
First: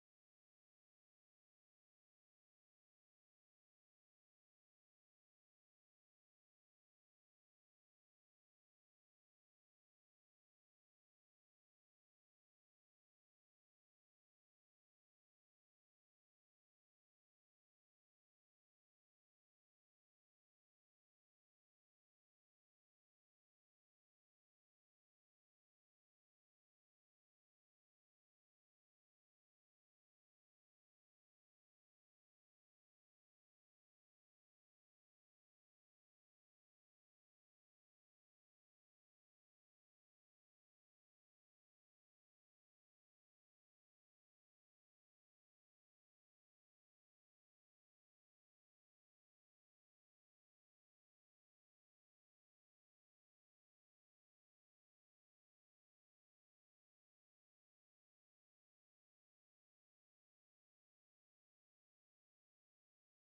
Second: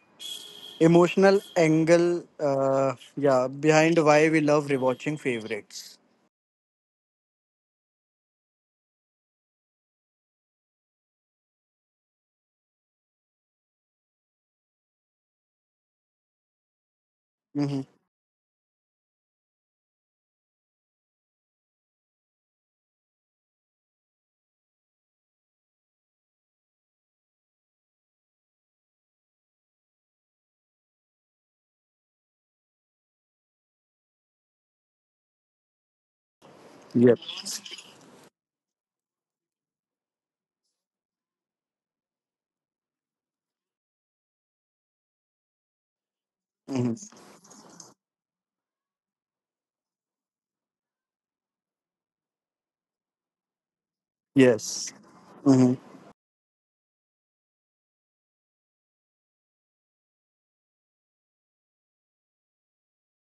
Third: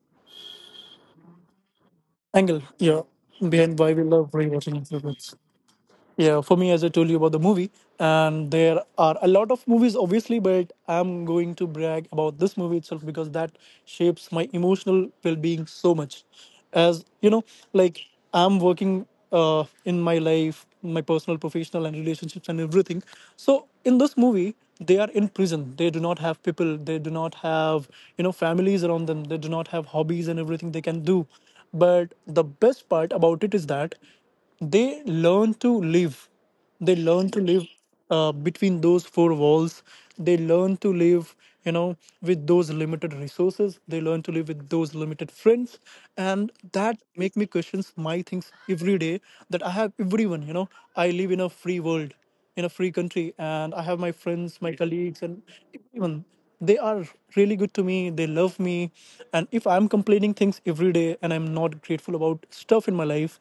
[SPEAKER 1] emotional angle,
[SPEAKER 2] Angle,
[SPEAKER 1] uh,
[SPEAKER 2] yeah,
[SPEAKER 1] yeah,
[SPEAKER 2] behind why we
[SPEAKER 1] behind why
[SPEAKER 2] love
[SPEAKER 1] we love
[SPEAKER 2] rewatching
[SPEAKER 1] rewatching
[SPEAKER 2] episodes.
[SPEAKER 1] favorites.
[SPEAKER 2] Yeah, for me, as I told you about the movie, and there are a lot of movies, obviously, but I'm going to brag about this movie itself because that shapes my emotional well being so much. As you know,
[SPEAKER 1] Mm-hmm.
[SPEAKER 2] like, I'm working uh, in my life, my personal, professional, and relationships, and everything. So in this movie, they are in prison. They do not have people, they do not have, you know, families around them, they do not have hobbies and everything they can do. But the best part about it is that they learn to live they
[SPEAKER 1] Yep.
[SPEAKER 2] learn to live uh, between those four walls. They learn to live, you know with those limited resources. They learn to live with those limited friends. And that
[SPEAKER 1] Hmm.
[SPEAKER 2] make me questions my things every day, that I have everyone. you know I live in a free world, in a free country, and I have my friends, my
[SPEAKER 1] Yes.
[SPEAKER 2] colleagues, and
[SPEAKER 1] Hmm.
[SPEAKER 2] even they are really good to me, they love me. And if I'm complaining things every day and I'm not grateful about stuff in my life,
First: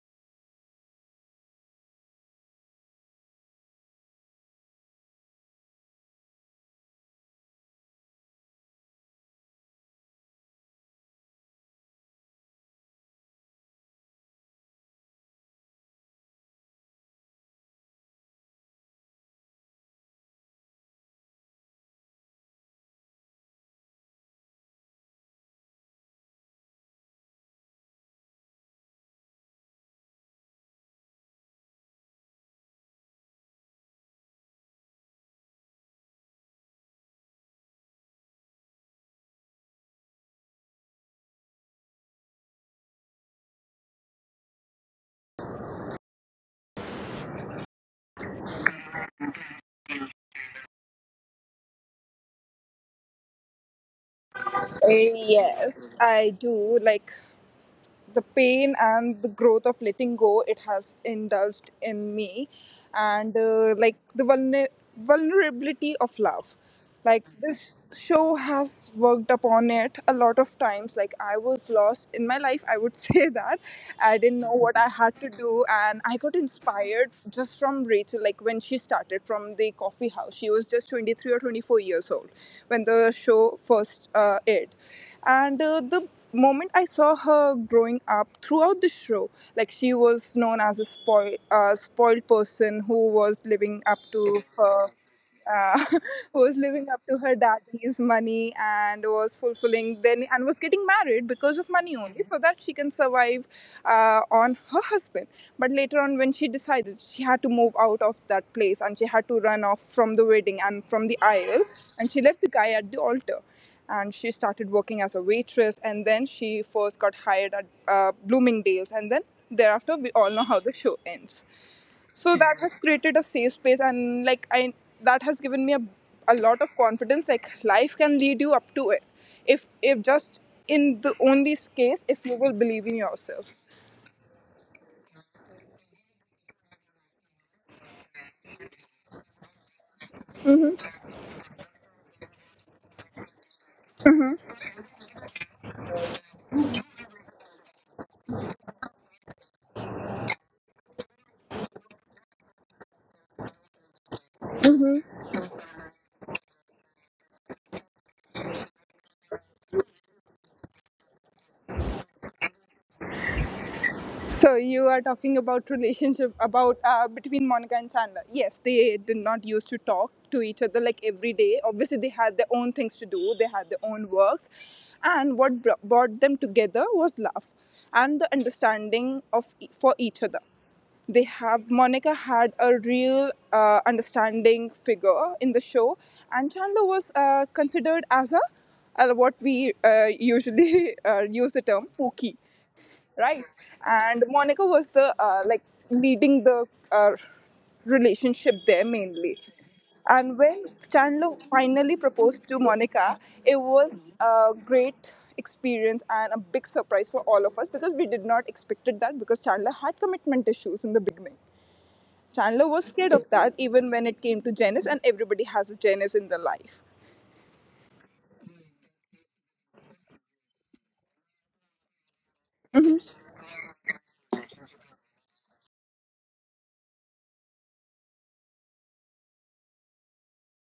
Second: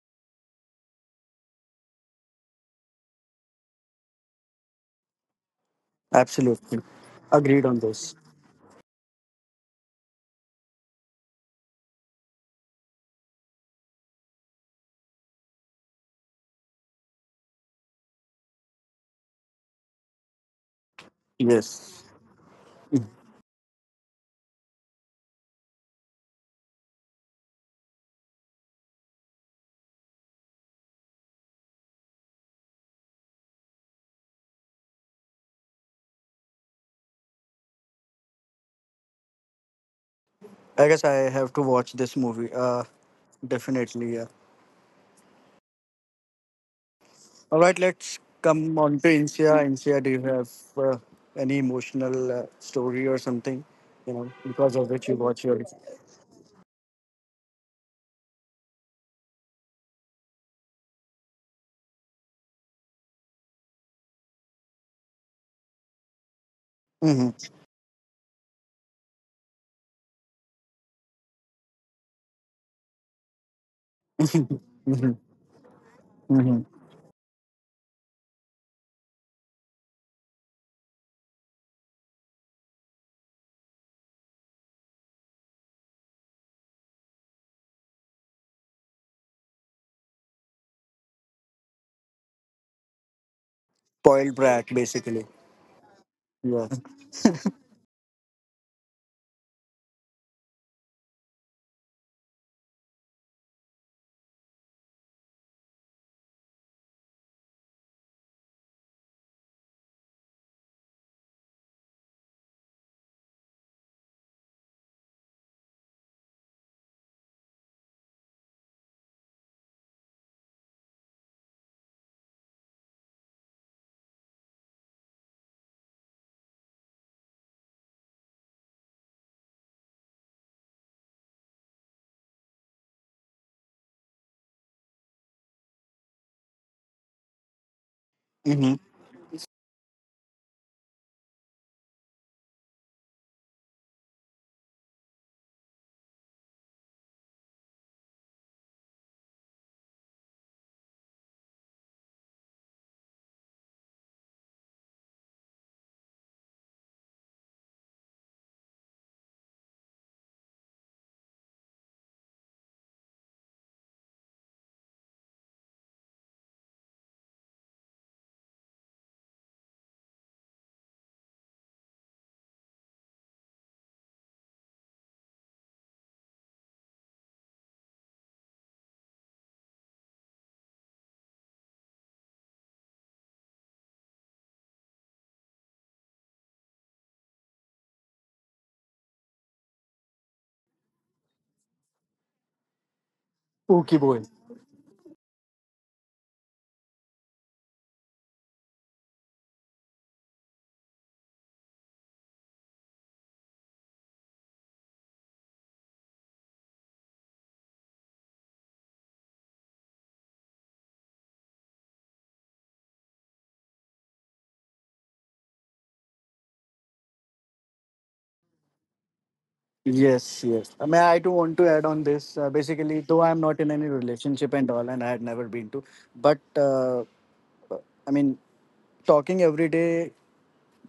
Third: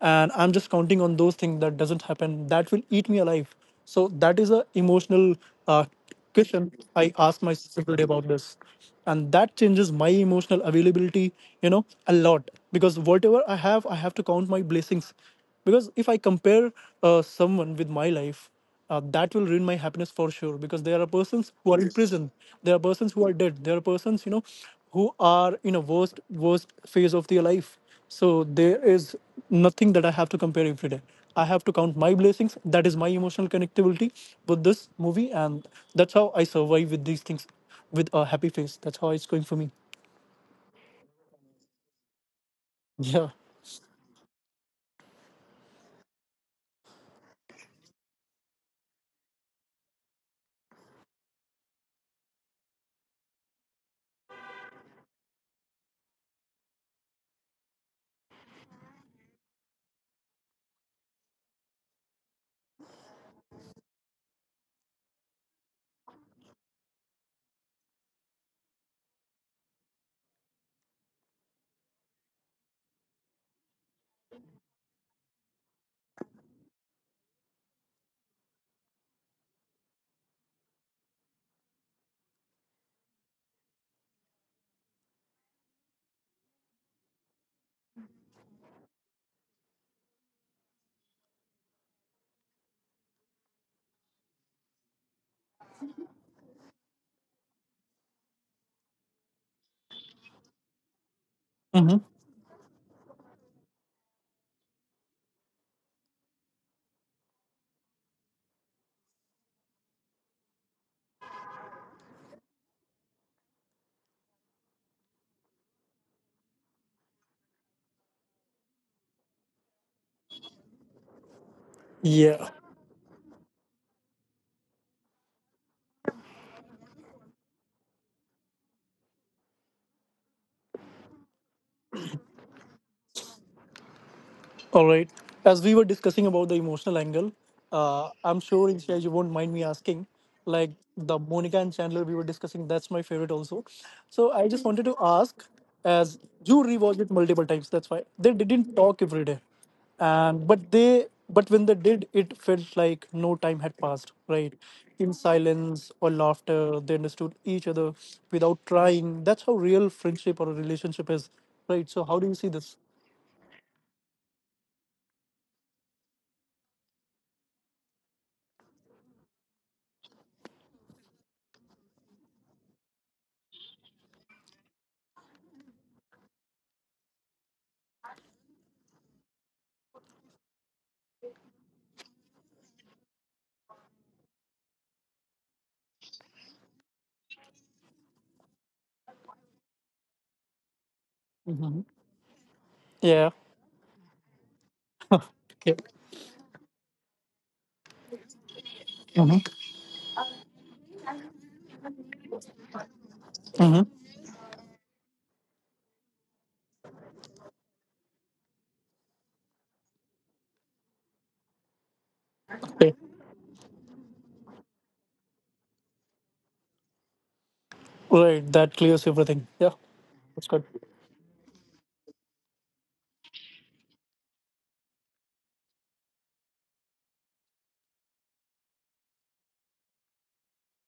[SPEAKER 2] and I'm just counting on those things that doesn't happen, that will eat me alive. So that is a emotional uh, question
[SPEAKER 1] Absolutely.
[SPEAKER 2] I ask
[SPEAKER 1] Agreed on
[SPEAKER 2] myself today
[SPEAKER 1] this.
[SPEAKER 2] about this. And that changes my emotional availability, you know, a lot. Because whatever I have, I have to count my blessings. Because if I compare uh, someone with my life, uh, that will ruin my happiness for sure. Because there are persons who are in Yes.
[SPEAKER 1] Yes.
[SPEAKER 2] prison, there are persons who are dead, there are persons, you know, who are in a worst, worst phase of their life. So there is nothing that I have to compare every day. I have to count my blessings. That is my emotional connectivity with this movie, and that's how I survive with these things with a happy face. That's how it's going for me.
[SPEAKER 1] I guess I have to watch this movie. Uh,
[SPEAKER 2] Yeah.
[SPEAKER 1] definitely. Yeah. All right. Let's come on to Insia. Insia, do you have uh, any emotional uh, story or something? You know,
[SPEAKER 3] Uh,
[SPEAKER 1] because of which you watch your.
[SPEAKER 3] yes, I do, like the pain and the growth of letting go, it has indulged in me. And uh, like the vulner- vulnerability of love, like
[SPEAKER 1] Mm-hmm.
[SPEAKER 3] this show has worked upon it a lot of times. Like I was lost in my life, I would say that I didn't know what I
[SPEAKER 1] Mm-hmm.
[SPEAKER 3] had to do, and I got
[SPEAKER 1] Mm-hmm.
[SPEAKER 3] inspired just from Rachel. Like when she started from the coffee house, she was just twenty-three or twenty-four years old when the show first uh, aired. And uh, the moment I saw her growing up throughout the show, like she was known as a spoil, uh, spoiled person who was living up
[SPEAKER 1] Spoiled
[SPEAKER 3] to
[SPEAKER 1] brat,
[SPEAKER 3] her.
[SPEAKER 1] basically.
[SPEAKER 3] Uh, who was
[SPEAKER 1] Yeah.
[SPEAKER 3] living up to her daddy's money and was fulfilling then and was getting married because of
[SPEAKER 2] Hmm.
[SPEAKER 3] money only so that she can survive uh, on her husband. But later on when she decided she had to move out of that place and she had to run off from the wedding and from the aisle, and she left the guy at the altar, and she started working as a waitress, and then she first got hired at uh, Bloomingdale's, and then thereafter we all know how the show ends. So
[SPEAKER 2] Yeah.
[SPEAKER 3] that has created a safe space, and like I that has given me a, a lot of confidence. Like life can lead you up to it if if just in the only case if you will believe in yourself.
[SPEAKER 2] All right. As we were discussing about the emotional angle, uh, I'm sure
[SPEAKER 1] Mm-hmm.
[SPEAKER 2] Insha, you won't mind me asking. Like the Monica and Chandler we were discussing, that's my favorite also. So I just wanted to ask, as you rewatched it multiple times, that's why they didn't talk every day. And but they but when they did, it felt like no time had passed. Right, in silence or laughter, they understood each other without trying. That's how real friendship or a relationship is. Right. So how do you see this?
[SPEAKER 3] So you are talking about relationship about uh, between Monica and Chandler. Yes, they did not used to talk to each other like every day. Obviously, they had their own things to do. They had their own works, and what br- brought them together was love and the understanding of e- for each other. They have Monica had a real uh, understanding figure in the show, and Chandler was uh, considered as a uh, what we uh, usually uh, use the
[SPEAKER 2] Hmm.
[SPEAKER 3] term pookie,
[SPEAKER 2] Yeah.
[SPEAKER 3] right?
[SPEAKER 1] Okay, boy.
[SPEAKER 3] And Monica was the uh, like leading the uh, relationship there
[SPEAKER 2] Mm-hmm.
[SPEAKER 3] mainly. And when Chandler finally proposed to Monica, it
[SPEAKER 2] Mm-hmm.
[SPEAKER 3] was a great experience and a big surprise for all of us because we did not expected that because Chandler had commitment issues in the beginning. Chandler was
[SPEAKER 2] Okay.
[SPEAKER 3] scared of that even when it came to Janice, and everybody has a Janice in their life.
[SPEAKER 2] Right. That clears everything. Yeah.
[SPEAKER 1] Yes,
[SPEAKER 2] That's good.
[SPEAKER 1] yes. I mean, I do want to add on this. Uh, basically, though I'm not in any relationship and all, and I had never been to, but uh, I mean, talking every day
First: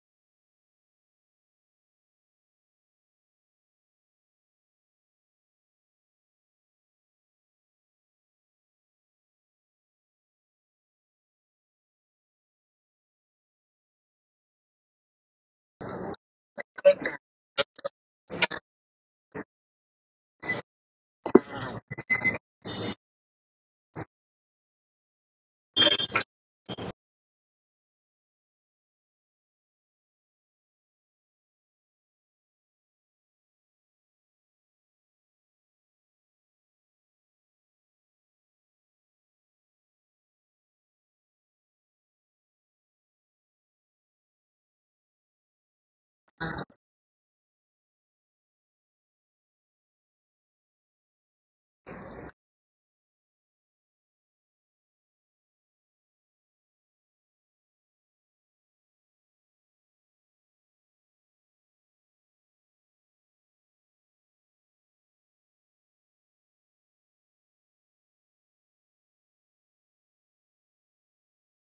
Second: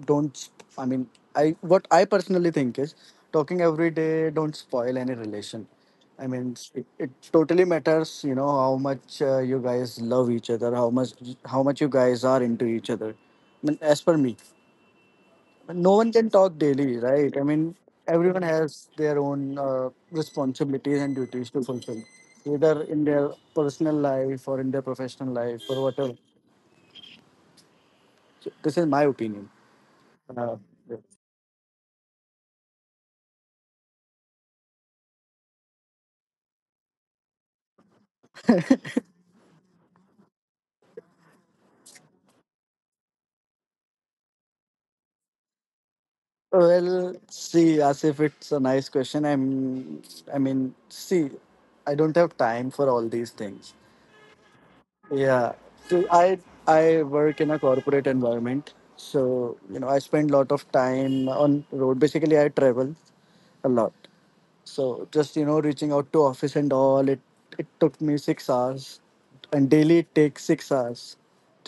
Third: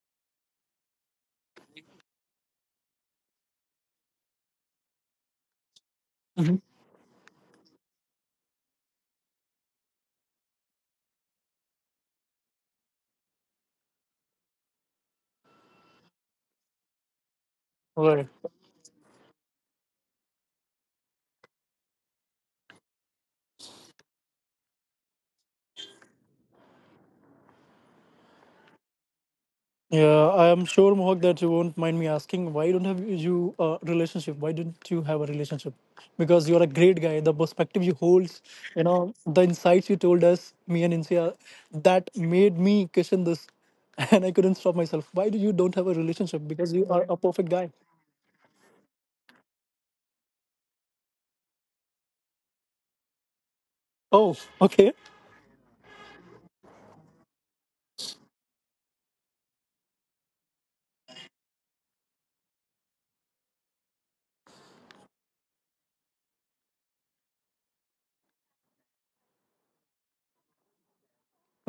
[SPEAKER 1] don't. sp- I mean, I what I personally think is talking every day don't spoil any relation. I mean,
[SPEAKER 2] Mm-hmm.
[SPEAKER 1] it, it totally matters, you know, how much uh, you guys love each other, how much how much you guys are into each other. I mean, as per me. No one can talk daily, right? I mean, everyone
[SPEAKER 2] Right.
[SPEAKER 1] has their own uh, responsibilities and duties to fulfill, either in their personal life or in their professional life or whatever. So this is my opinion.
[SPEAKER 2] Yeah. I
[SPEAKER 1] Uh,
[SPEAKER 2] am sure, Mohak, that you won't mind me asking, why don't have you a relationship? Why didn't you have a relationship? Because you're a great guy. The perspective you hold, you know, the insights you told us, me and Insia, that made me question this, and I couldn't stop myself. Why do you don't have a relationship? Because you are
[SPEAKER 1] well,
[SPEAKER 2] a perfect guy.
[SPEAKER 1] see, as if it's a nice question. I'm, I mean, see, I don't have time for all these things.
[SPEAKER 2] Oh. Okay.
[SPEAKER 1] Yeah, so I I work in a corporate environment, so you know I spend a lot of time on road. Basically, I travel a lot. So just you know, reaching out to office and all, it it took me six hours, and daily it takes six hours,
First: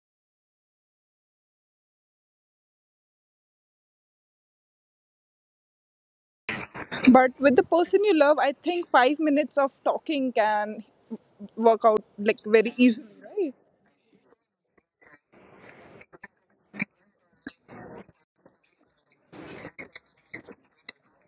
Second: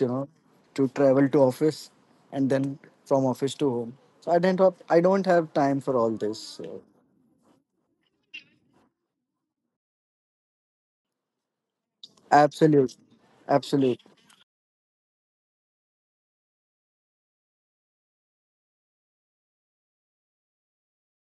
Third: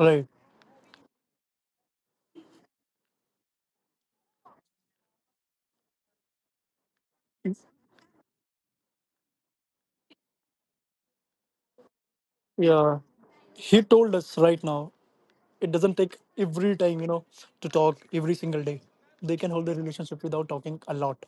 [SPEAKER 1] you know, to travel to office, and then from office to home. So I didn't have I don't have time for all this. So
[SPEAKER 3] But with the person you love, I think five minutes of talking can work out like very
[SPEAKER 1] absolute,
[SPEAKER 2] Yeah.
[SPEAKER 3] easily, right?
[SPEAKER 2] He
[SPEAKER 1] absolute.
[SPEAKER 2] told us right now. It doesn't take every time, you know to talk every single day. They can hold a relationship without talking a lot.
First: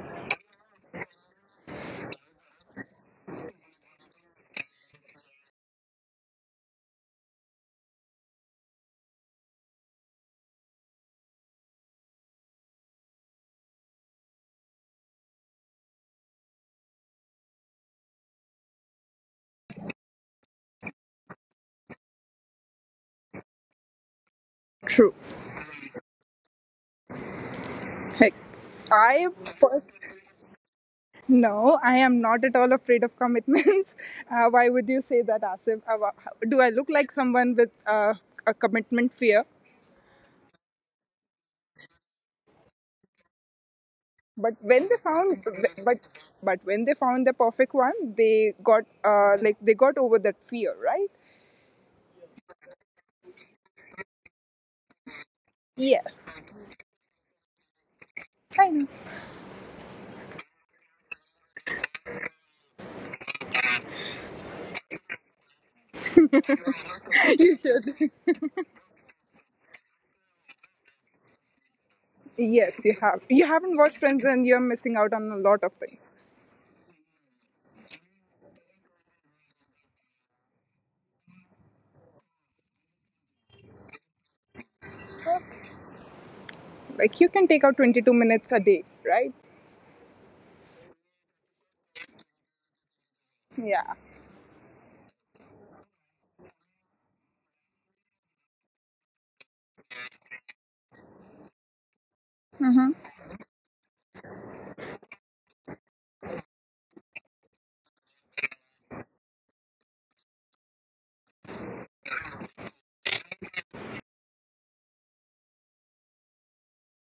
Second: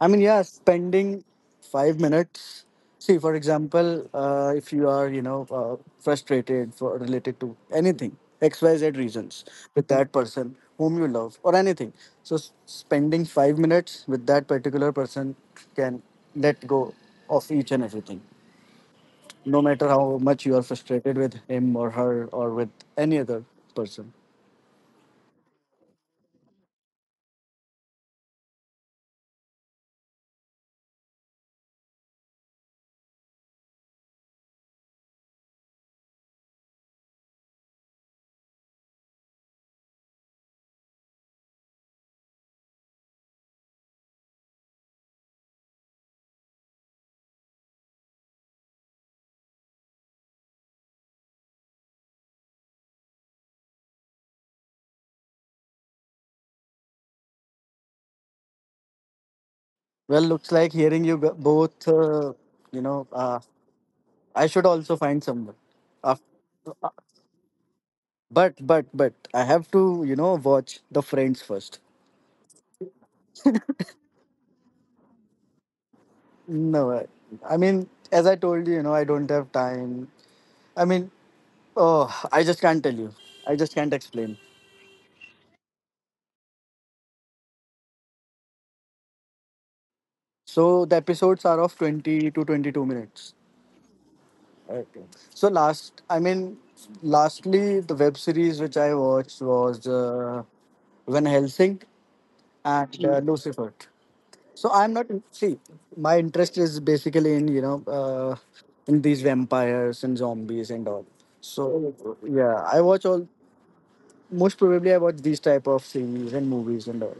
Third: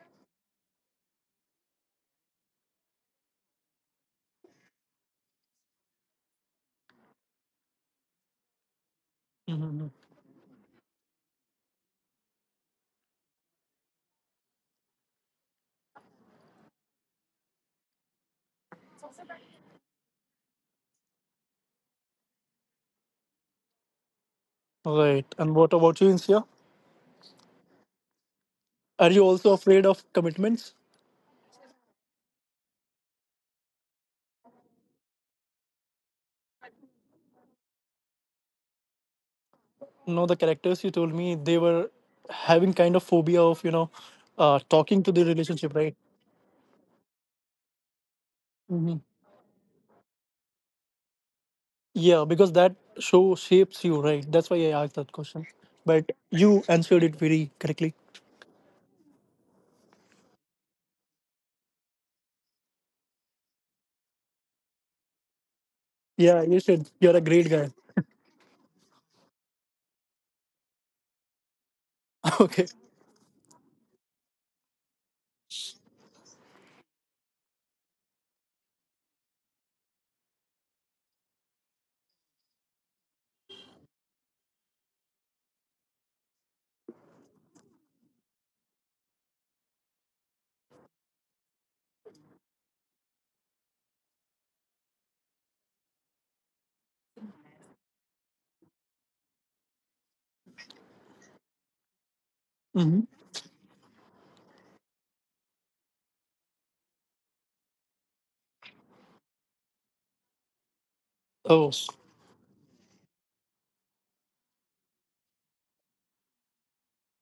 [SPEAKER 1] I mean, yeah, spending five minutes. See, for example, uh, if you are, you know, uh, frustrated for related to anything, X, Y, Z reasons with
[SPEAKER 2] Mhm.
[SPEAKER 1] that person whom you love or anything. So, s- spending five minutes with that particular person can let go of each and everything, no matter how much you are frustrated with him or her or with any other person.
[SPEAKER 3] True.
[SPEAKER 2] Right. And what about you, Insia,
[SPEAKER 3] Like I
[SPEAKER 2] are you also
[SPEAKER 3] pers-
[SPEAKER 2] afraid of commitments?
[SPEAKER 3] no, I am not at all afraid of commitments. Uh, why would you say that, Asif? Uh, wha- how- do I look like someone with uh, a commitment fear?
[SPEAKER 2] No, the characters you told me, they were having kind of phobia of, you know
[SPEAKER 3] But
[SPEAKER 2] uh,
[SPEAKER 3] when they
[SPEAKER 2] talking to the
[SPEAKER 3] found,
[SPEAKER 2] relationship, right?
[SPEAKER 3] but but when they found the perfect one, they got
[SPEAKER 2] Hmm.
[SPEAKER 3] uh, like they got over that fear, right?
[SPEAKER 2] Yeah, because that show shapes you, right? That's why I asked that question. But
[SPEAKER 3] Yes,
[SPEAKER 2] you answered it very correctly.
[SPEAKER 3] I know.
[SPEAKER 1] Well, looks like hearing you b- both, uh, you know, uh, I should also find someone.
[SPEAKER 2] Yeah, you should, you're a great
[SPEAKER 3] You
[SPEAKER 2] guy.
[SPEAKER 3] should.
[SPEAKER 1] But but but I have to you know watch the Friends first.
[SPEAKER 2] Okay.
[SPEAKER 3] Yes, you have. You haven't watched Friends, and you're missing out on a lot of things.
[SPEAKER 1] No, I I mean as I told you, you know I don't have time. I mean, oh, I just can't tell you. I just can't explain.
[SPEAKER 3] Like you can take out twenty-two minutes a day, right?
[SPEAKER 1] So the episodes are of twenty to twenty-two minutes.
[SPEAKER 3] Yeah.
[SPEAKER 1] Okay. So last, I mean, lastly, the web series which I watched was uh, Van Helsing
[SPEAKER 2] Hmm.
[SPEAKER 1] and
[SPEAKER 3] Mm-hmm.
[SPEAKER 1] uh, Hmm. Lucifer. So I'm not in- see my interest is basically in you know uh, in these vampires and zombies and all.
[SPEAKER 2] Oh.
[SPEAKER 1] So yeah, I watch all most probably I watch these type of series and movies and all.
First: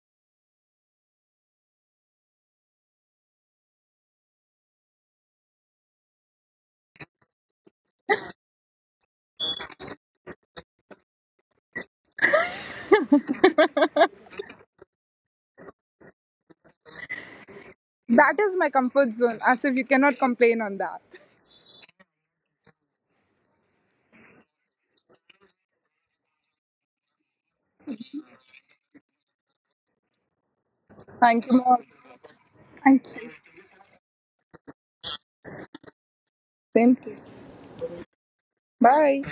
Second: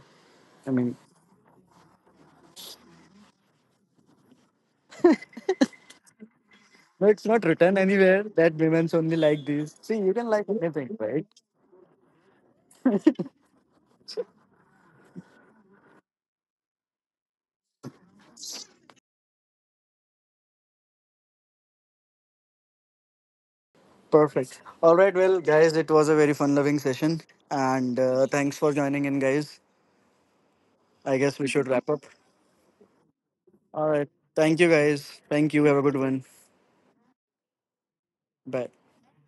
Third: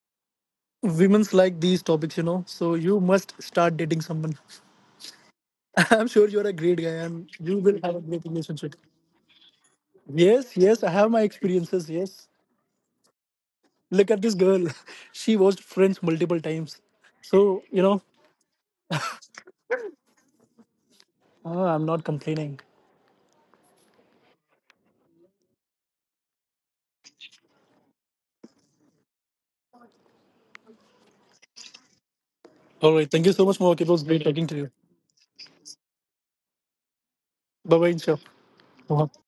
[SPEAKER 1] I mean,
[SPEAKER 2] Women's like these topics, you know. So you must start dating someone. I'm sure you're a great guy
[SPEAKER 1] no, it's
[SPEAKER 2] and
[SPEAKER 1] not
[SPEAKER 2] you
[SPEAKER 1] written
[SPEAKER 2] will have a
[SPEAKER 1] anywhere
[SPEAKER 2] great
[SPEAKER 1] that
[SPEAKER 2] relationship.
[SPEAKER 1] women's only like these. See, you can like
[SPEAKER 2] Yes, yes, I
[SPEAKER 1] anything,
[SPEAKER 2] have my
[SPEAKER 1] right?
[SPEAKER 2] experiences. Yes. Look at this girl. She watched Friends multiple times. So, you know,
[SPEAKER 3] That is my comfort zone. As if you cannot complain on that.
[SPEAKER 2] uh, I'm not complaining.
[SPEAKER 1] Perfect. All right, well, guys, it was a very fun loving session. And uh, thanks for joining in, guys. I guess
[SPEAKER 3] Thank
[SPEAKER 1] we
[SPEAKER 3] you,
[SPEAKER 1] should
[SPEAKER 3] mom.
[SPEAKER 1] wrap up.
[SPEAKER 2] All
[SPEAKER 3] Thank
[SPEAKER 2] right. Thank
[SPEAKER 3] you.
[SPEAKER 2] you so much, Mark.
[SPEAKER 1] All
[SPEAKER 2] It was
[SPEAKER 1] right.
[SPEAKER 2] great talking to
[SPEAKER 1] Thank you,
[SPEAKER 2] you.
[SPEAKER 1] guys. Thank you. Have a good one.
[SPEAKER 3] Thank you.
[SPEAKER 2] Bye bye, Insha.
[SPEAKER 1] Bye.
[SPEAKER 3] Bye.